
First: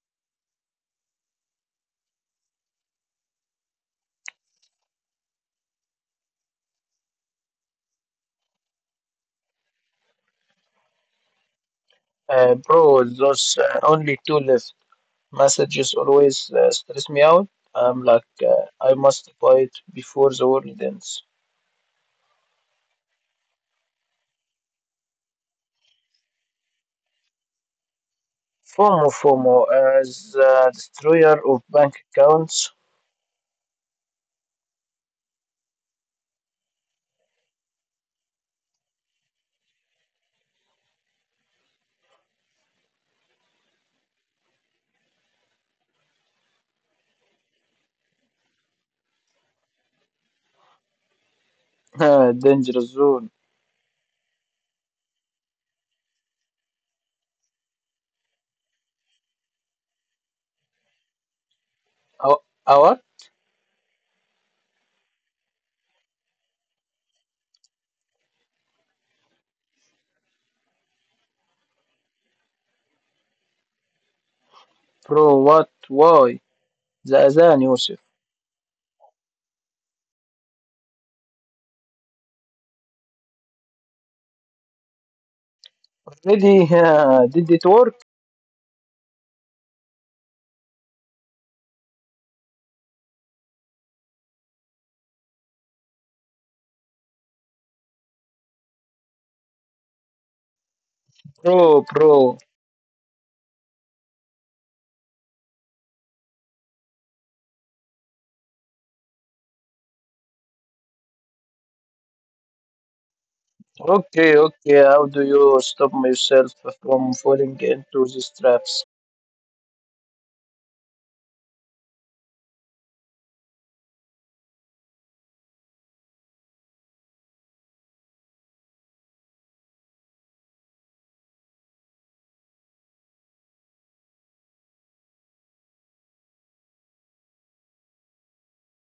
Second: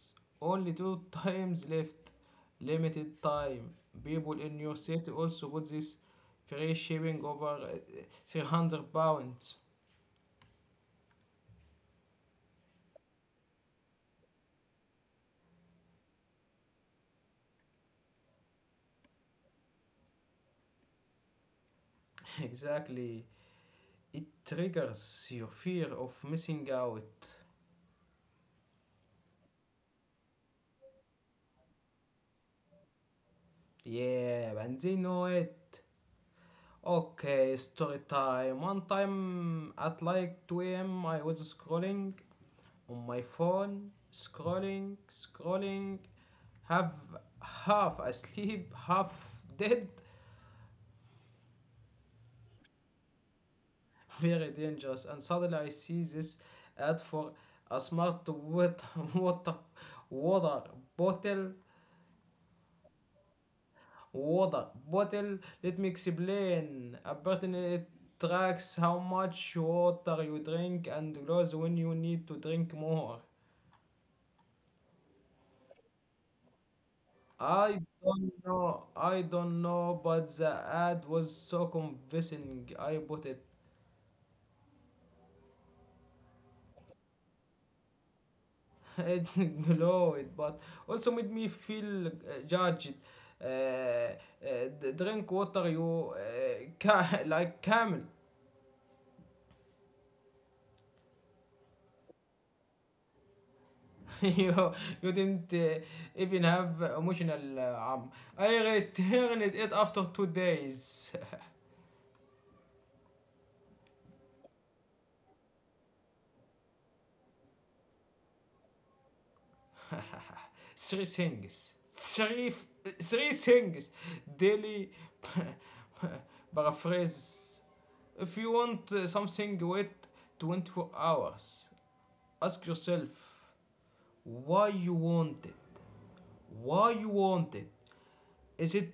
Speaker 1: only two times left, limited time, people in your city also put this, free shipping over 300 pounds.
Speaker 2: bro? Those only two left messages always stress me out. I'm like, I must buy it before the world ends.
Speaker 1: exactly, it triggers your fear of missing out.
Speaker 2: FOMO, FOMO, as destroyer of bank accounts,
Speaker 1: Yeah, and they know it. Okay, story time. One time at like 2 a.m., I was scrolling on my phone, scrolling, scrolling, have half asleep, half dead,
Speaker 2: dangerous zone.
Speaker 1: very dangerous. And suddenly I see this ad for a smart water, water, water bottle
Speaker 2: How,
Speaker 1: water bottle. Let me explain. A button, it tracks how much water you drink and grows when you need to drink more.
Speaker 2: bro, what? Why? The Azan,
Speaker 1: I
Speaker 2: Yusuf.
Speaker 1: don't know. I don't know, but the ad was so convincing. I bought it.
Speaker 2: Already did it work?
Speaker 1: It glowed, but also made me feel judged. Uh, uh, drink water, you like camel.
Speaker 2: Bro, bro.
Speaker 1: you you didn't even have emotional arm. I returned it after 2 days.
Speaker 2: Okay, okay. How do you stop myself from falling into these traps?
Speaker 1: three things. Three things. Daily paraphrase. If you want something, wait 24 hours. Ask yourself why you want it. Why you want it? Is it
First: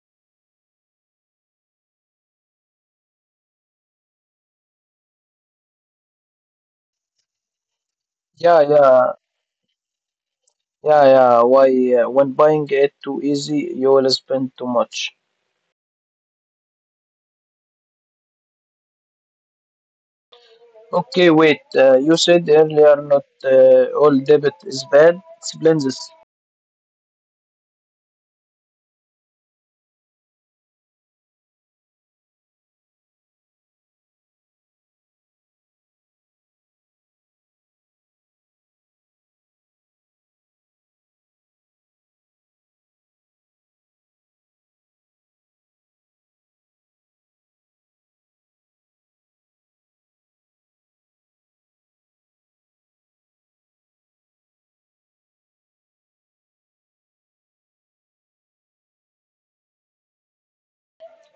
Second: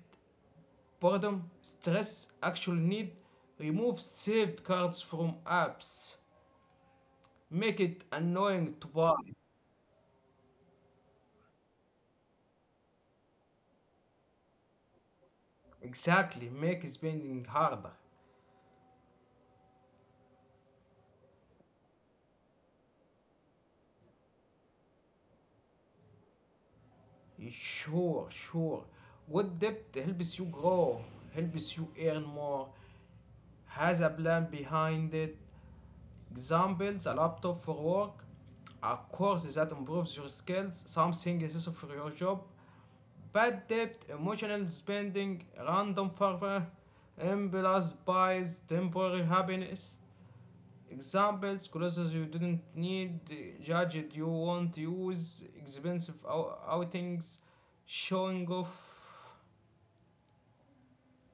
Speaker 1: boredom, stress, actual need, remove saved cards from apps, make it
Speaker 2: Yeah,
Speaker 1: annoying to
Speaker 2: yeah,
Speaker 1: buy.
Speaker 2: yeah, yeah. Why? When buying it too easy, you will spend too much.
Speaker 1: Exactly, make spending harder.
Speaker 2: Okay, wait. You said earlier not all debit is bad. Explain this.
Speaker 1: Sure, sure. Good debt helps you grow, helps you earn more, has a plan behind it. Examples, a laptop for work, a course that improves your skills, something essential for your job. Bad debt, emotional spending, random fervor, impulse buys, temporary happiness. Examples: clothes you didn't need, judged you won't use, expensive outings, showing off.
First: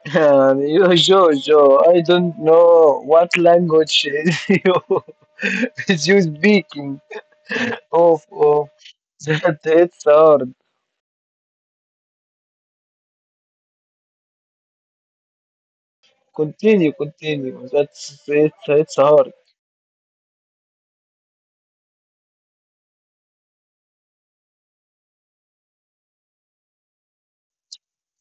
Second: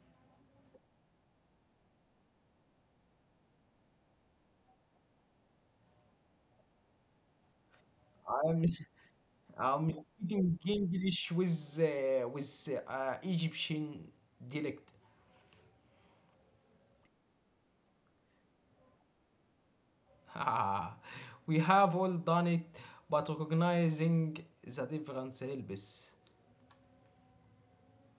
Speaker 2: You, Joe, Joe, I don't know what language you, is you speaking. Of,
Speaker 1: I'm
Speaker 2: of. That,
Speaker 1: I'm
Speaker 2: it's hard.
Speaker 1: speaking English with Egyptian dialect.
Speaker 2: Continue, continue. That's it's hard.
Speaker 1: Ah, we have all done it, but recognizing the difference helps.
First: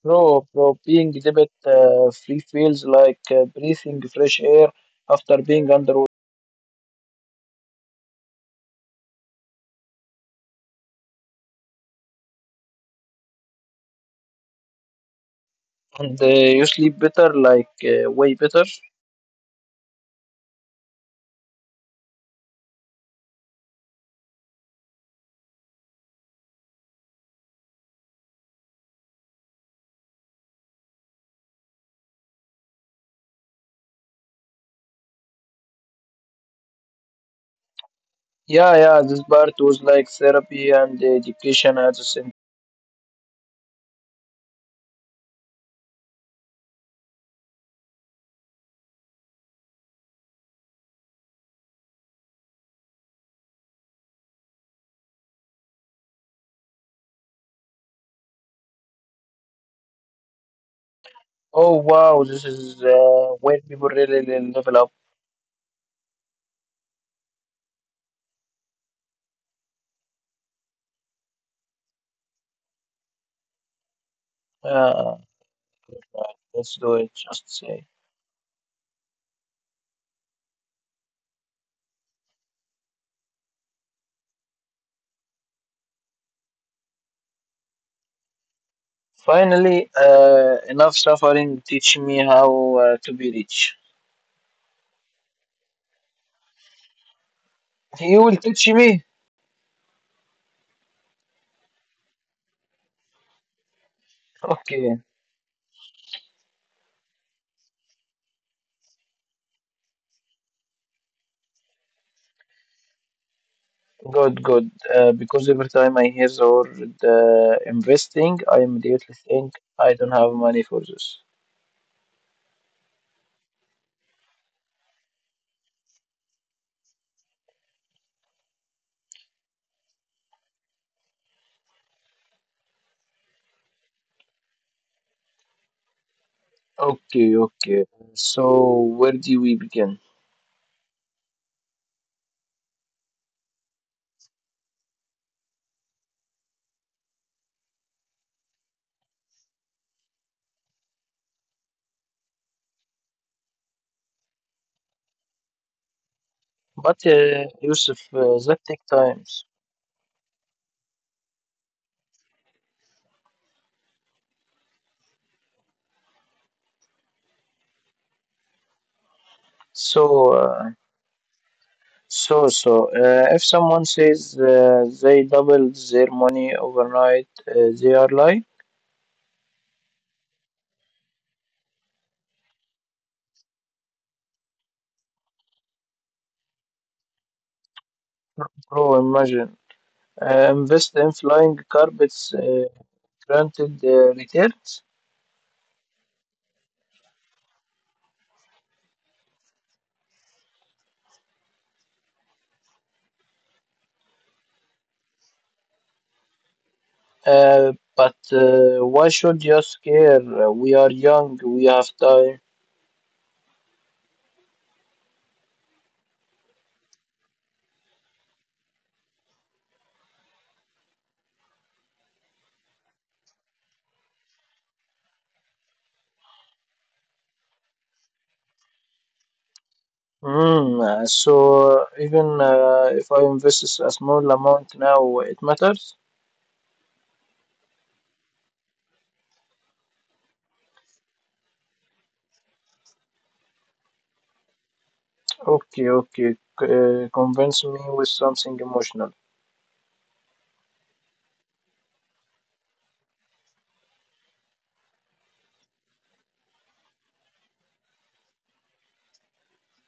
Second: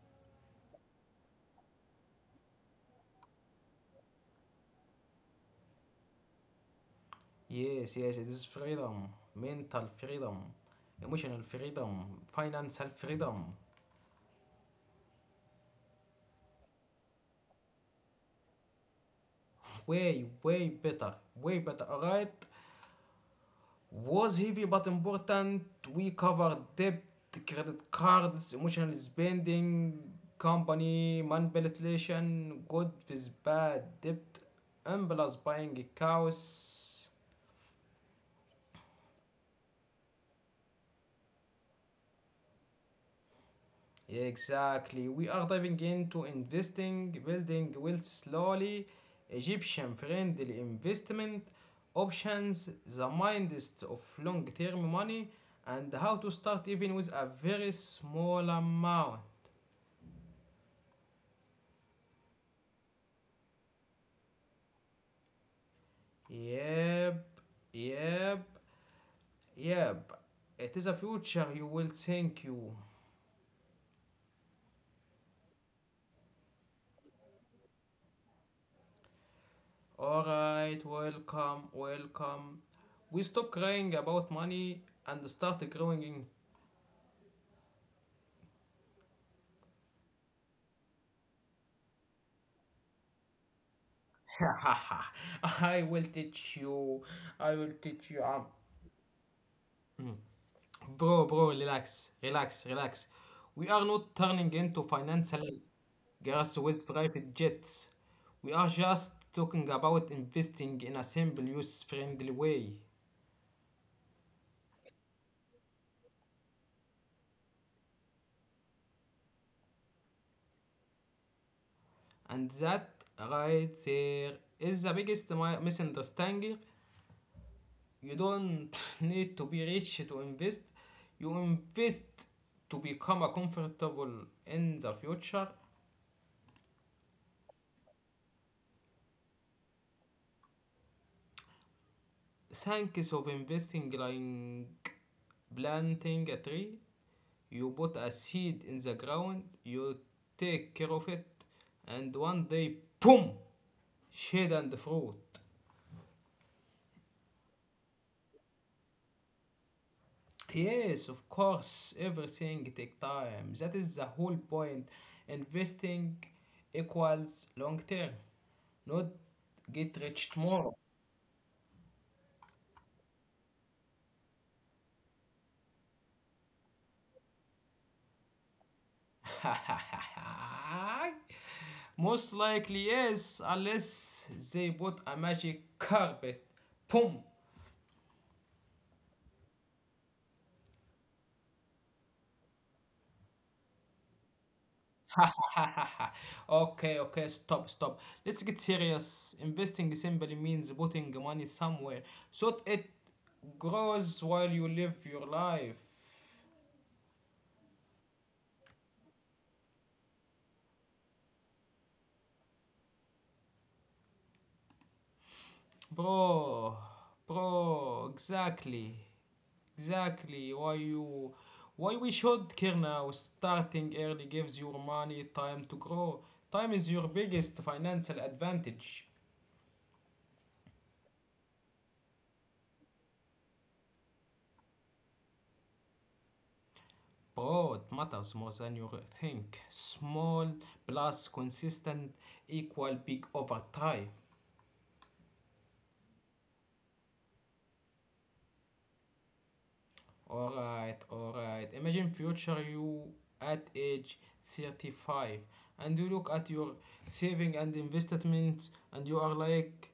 Speaker 2: Bro, bro, being debit free feels like breathing fresh air after being underwater.
Speaker 1: Yes, yes, it is freedom, mental freedom, emotional freedom, financial freedom.
Speaker 2: And you sleep better, like way better.
Speaker 1: Way, way better, way better. Alright, was heavy but important. We covered debt, credit cards, emotional spending, company manipulation, good with bad debt, impulse buying, chaos.
Speaker 2: Yeah, yeah, this part was like therapy and education at the same.
Speaker 1: Exactly. We are diving into investing, building wealth slowly, Egyptian friendly investment options, the minds of long term money, and how to start even with a very small amount.
Speaker 2: Oh, wow, this is where people really, really level up.
Speaker 1: Yep, yep, yep. It is a future you will thank you.
Speaker 2: Uh, right, let's do it, just say.
Speaker 1: Alright, welcome, welcome. We stop crying about money and start growing in.
Speaker 2: Finally, enough suffering. Teach me how to be rich.
Speaker 1: I will teach you. I will teach you.
Speaker 2: You will teach me.
Speaker 1: Bro, bro, relax, relax, relax. We are not turning into
Speaker 2: Okay,
Speaker 1: financial guys with private jets. We are just talking about investing in a simple, use-friendly way.
Speaker 2: good, good. Because every time I hear the word investing, I immediately think I don't have money for this.
Speaker 1: And that right there is the biggest misunderstanding. You don't need to be rich to invest. You invest to become a comfortable in the future.
Speaker 2: Okay, okay. So where do we begin?
Speaker 1: Thanks of investing like planting a tree. You put a seed in the ground, you take care of it, and one day, boom, shade and fruit.
Speaker 2: But Yusuf, that takes times.
Speaker 1: Yes, of course, everything take time. That is the whole point. Investing equals long term, not get
Speaker 2: So,
Speaker 1: rich
Speaker 2: uh,
Speaker 1: tomorrow.
Speaker 2: so, if someone says they doubled their money overnight, they are lying.
Speaker 1: Most likely, yes, unless they bought a magic carpet. Boom.
Speaker 2: Bro, imagine. Invest in flying carpets, granted returns.
Speaker 1: okay, okay, stop, stop. Let's get serious. Investing simply means putting money somewhere so it grows while you live your life.
Speaker 2: But why should you scare? We are young, we have time.
Speaker 1: Bro, bro, exactly, exactly. Why we should care now? Starting early gives your money time to grow. Time is your biggest financial advantage.
Speaker 2: Mm, so even if I invest a small amount now, it matters?
Speaker 1: Bro, it matters more than you think. Small plus consistent equal big over time.
Speaker 2: Okay, okay. Convince me with something emotional.
Speaker 1: Alright, alright. Imagine future you at age 35 and you look at your saving and investments and you are like,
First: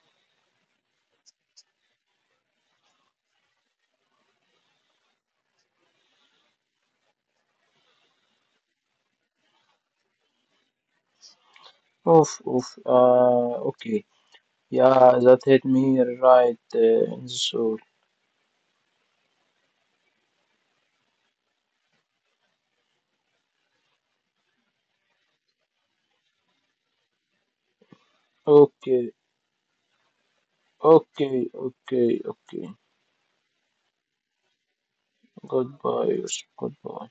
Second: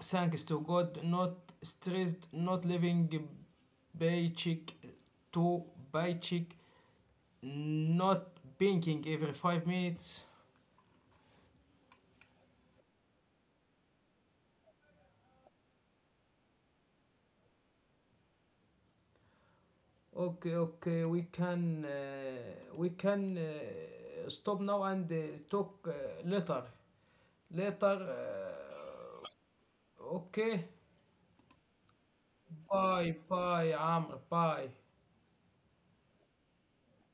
Speaker 1: thanks to God, not stressed, not living paycheck to paycheck, not banking every 5 minutes.
Speaker 2: Oof, oof. Okay. Yeah, that hit me right in the soul.
Speaker 1: Okay, okay, we can stop now and talk later, later.
Speaker 2: Okay,
Speaker 1: اوكي
Speaker 2: okay, okay, okay.
Speaker 1: باي باي يا عمرو باي
Speaker 2: Goodbye, Yusuf. Goodbye.